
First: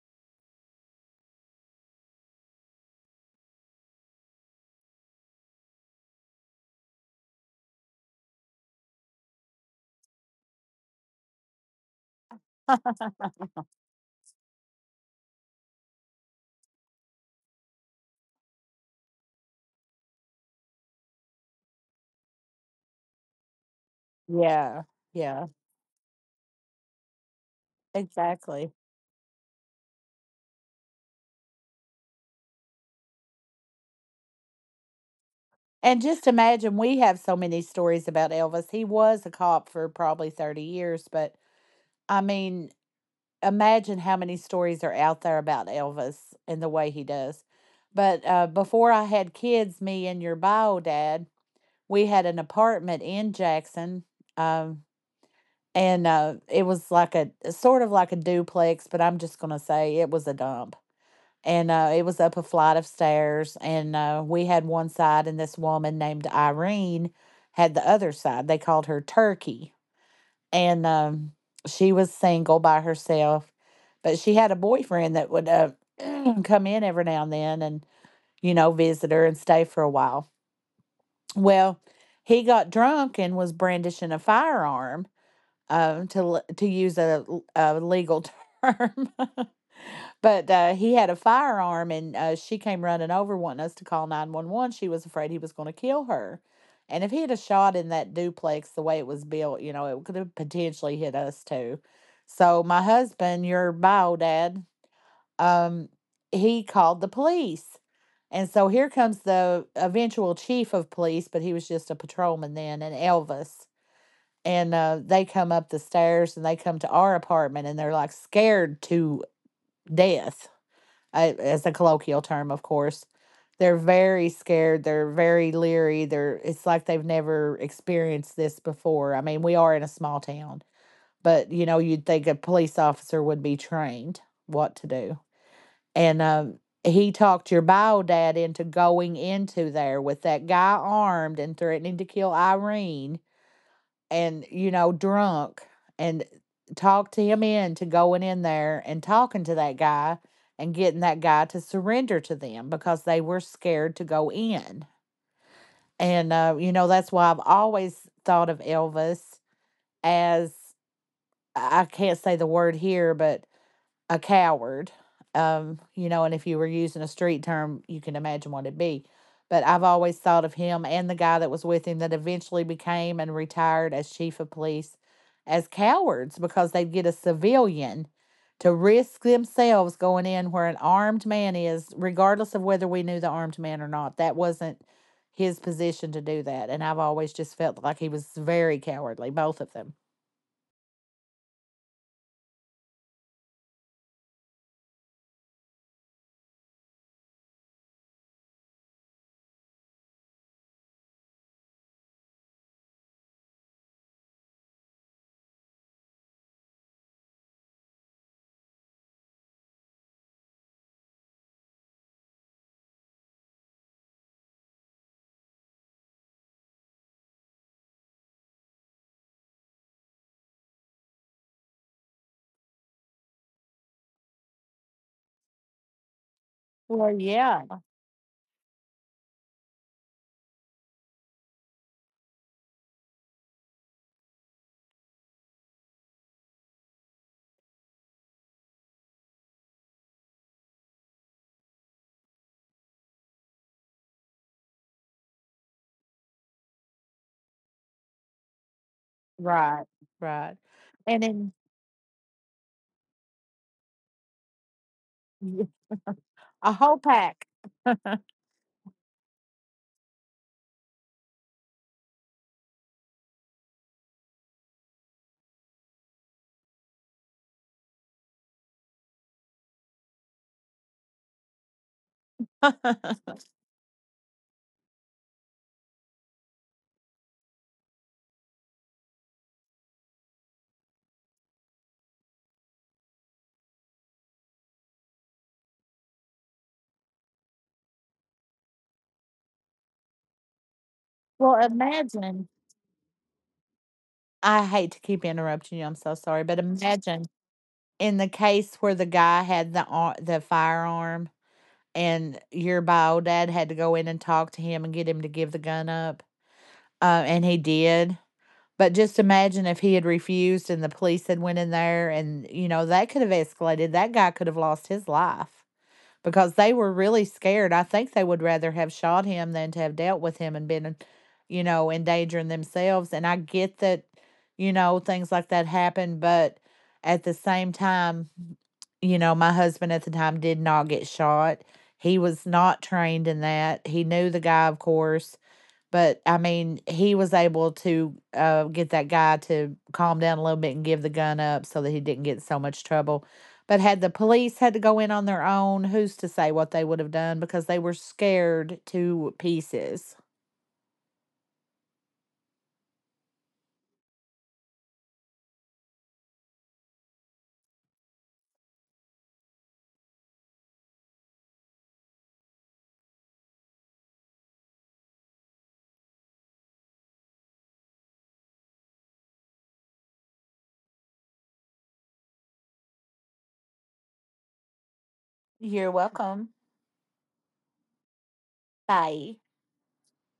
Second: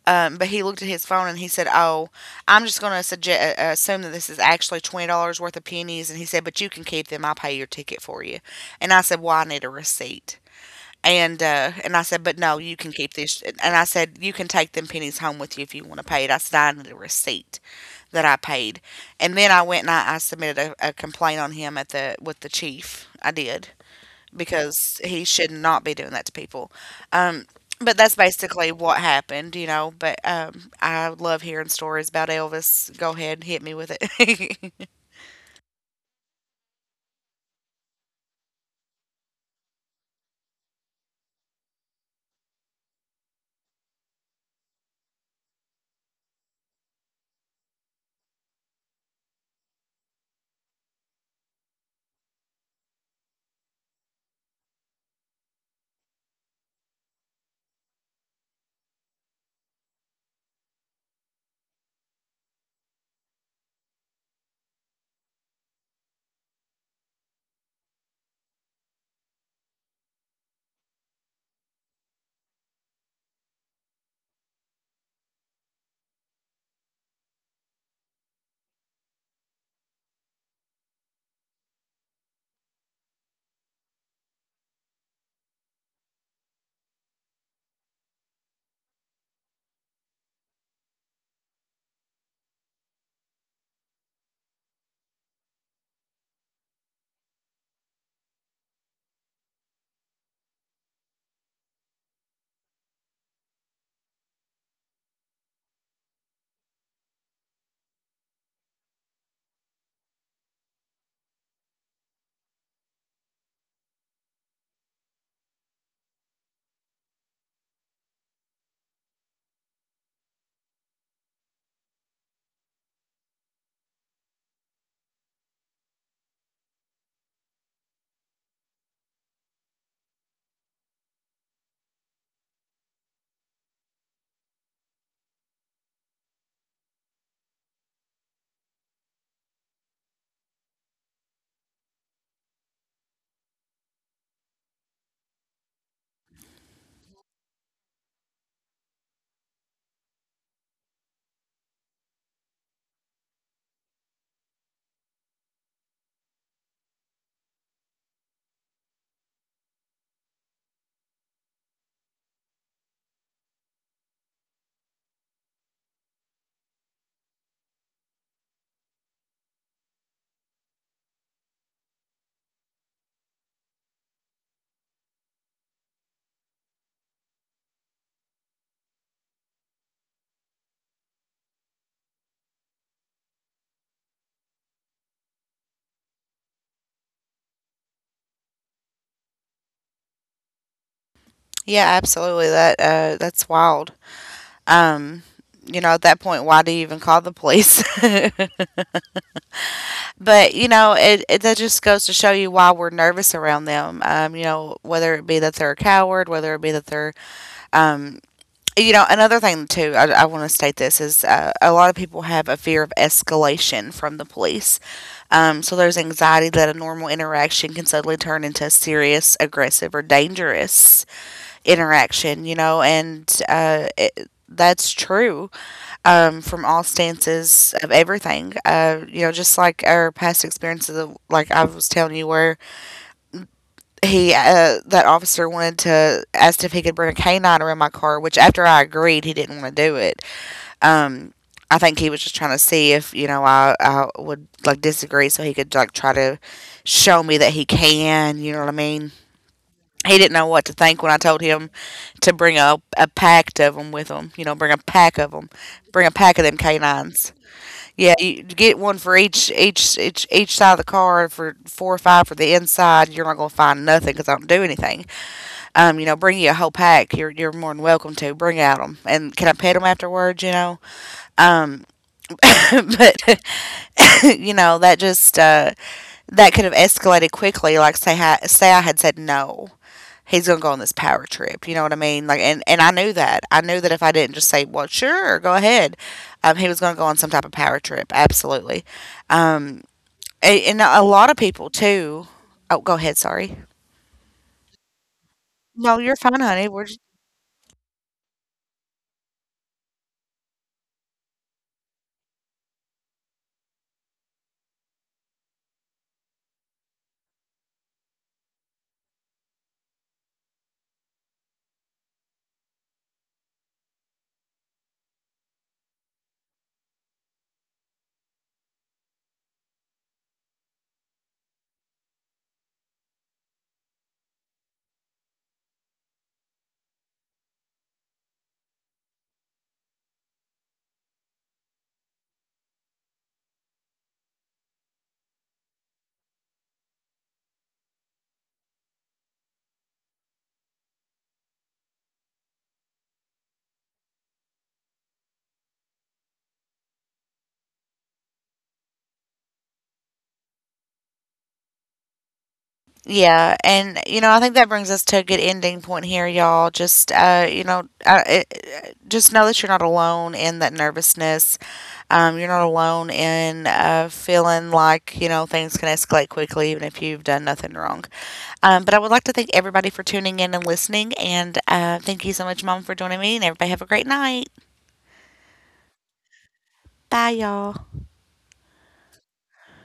A: Um, but he looked at his phone and he said, "Oh, I'm just going to suggest uh, assume that this is actually twenty dollars worth of pennies." And he said, "But you can keep them. I'll pay your ticket for you." And I said, "Well, I need a receipt." And uh, and I said, "But no, you can keep these." And I said, "You can take them pennies home with you if you want to pay it." I signed the receipt that I paid. And then I went and I, I submitted a, a complaint on him at the with the chief. I did,
B: Yeah.
A: because he
B: Yeah.
A: should not be doing that to people. Um, but that's basically
B: Exactly.
A: what happened, you know. But um, I love hearing stories about Elvis. Go ahead, hit me with it.
B: And just imagine, we have so many stories about Elvis. He was a cop for probably thirty years, but I mean, imagine how many stories are out there about Elvis and the way he does. But uh, before I had kids, me and your bio dad, we had an apartment in Jackson. Um, and uh, It was like a sort of like a duplex, but I'm just gonna say it was a dump. And uh, It was up a flight of stairs, and uh, we had one side, and this woman named Irene had the other side. They called her Turkey, and um, she was single by herself, but she had a boyfriend that would uh, come in every now and then, and you know, visit her and stay for a while. Well, he got drunk and was brandishing a firearm, um, to l- to use a a legal term. but uh, he had a firearm, and uh, she came running over wanting us to call nine one one. She was afraid he was going to kill her, and if he had a shot in that duplex the way it was built, you know, it could have potentially hit us too. So my husband, your bio dad, um, he called the police. And so here comes the eventual chief of police, but he was just a patrolman then, and Elvis. And uh, They come up the stairs and they come to our apartment and they're like scared to death, uh, as a colloquial term, of course. They're very scared, they're very leery, they're— it's like they've never experienced this before. I mean, we are in a small town, but you know, you'd think a police officer would be trained what to do. And um, He talked your bio dad into going into there with that guy armed and threatening to kill Irene and, you know, drunk, and talked him into going in there and talking to that guy and getting that guy to surrender to them because they were scared to go in. And, uh, you know, that's why I've always thought of Elvis as— I I can't say the word here, but a coward. Um, you know, and if you were using a street term, you can imagine what it'd be. But I've always thought of him and the guy that was with him that eventually became and retired as chief of police as cowards, because they'd get a civilian to risk themselves going in where an armed man is, regardless of whether we knew the armed man or not. That wasn't his position to do that. And I've always just felt like he was very cowardly, both of them.
A: Yeah, absolutely. That uh, that's wild. Um, you know, at that point, why do you even call the police? But you know, it, it that just goes to show you why we're nervous around them. Um, you know, whether it be that they're a coward, whether it be that they're, um, you know, another thing too. I, I want to state this is uh, a lot of people have a fear of escalation from the police. Um, so there's anxiety that a normal interaction can suddenly turn into a serious, aggressive, or dangerous interaction. You know, and uh, it, that's true um, from all
B: Well, yeah.
A: stances of everything. Uh, you know, just like our past experiences, of, like I was telling you, where he, uh, that officer wanted to, asked if he could bring a canine around my car, which after I agreed, he didn't want to do it. Um, I think he was just trying to see if, you know, I, I would like disagree so he could like try to show me that he can, you know what I mean?
B: Right.
A: He didn't know
B: Right.
A: what to think when I
B: And
A: told
B: then—
A: him to bring a, a pack of them with him, you know, bring a pack of them, bring a pack of them
B: A whole
A: canines.
B: pack.
A: Yeah, you get one for each each each each side of the car for four or five for the inside. You're not gonna find nothing because I don't do anything. Um, you know, bring you a whole pack. You're you're more than welcome to bring out them. And can I pet them afterwards? You know, um, but
B: Well,
A: you know, that just uh, that could have escalated quickly. Like say ha- say I had said no. He's gonna go on this power trip, you know what I mean? Like, and and I knew that. I knew that if I didn't just say, "Well, sure, go ahead," um, he was gonna go on some type of power trip. Absolutely. Um, a and a lot of people too.
B: imagine.
A: Oh, go ahead, sorry.
B: I hate to keep interrupting you.
A: No,
B: I'm
A: you're
B: so
A: fine,
B: sorry, but
A: honey. We're just
B: imagine in the case where the guy had the ar- the firearm, and your bio dad had to go in and talk to him and get him to give the gun up, uh, and he did. But just imagine if he had refused and the police had went in there, and you know, that could have escalated. That guy could have lost his life, because they were really scared. I think they would rather have shot him than to have dealt with him and been, you know, endangering themselves. And I get that, you know, things like that happen, but at the same time, you know, my husband at the time did not get shot. He was not trained in that. He knew the guy, of course. But I mean, he was able to uh, get that guy to calm down a little bit and give the gun up so that he didn't get in so much trouble. But had the police had to go in on their own, who's to say what they would have done, because they were scared to pieces.
A: yeah, and, you know, I think that brings us to a good ending point here, y'all. Just, uh, you know, uh, it just know that you're not alone in that nervousness. Um, you're not alone in, uh, feeling like, you know, things can escalate quickly even if you've done nothing wrong. Um, but I would like to thank everybody for tuning in and listening, and, uh, thank you so much, Mom, for joining me, and everybody have a great night.
B: You're welcome.
A: Bye, y'all.
B: Bye.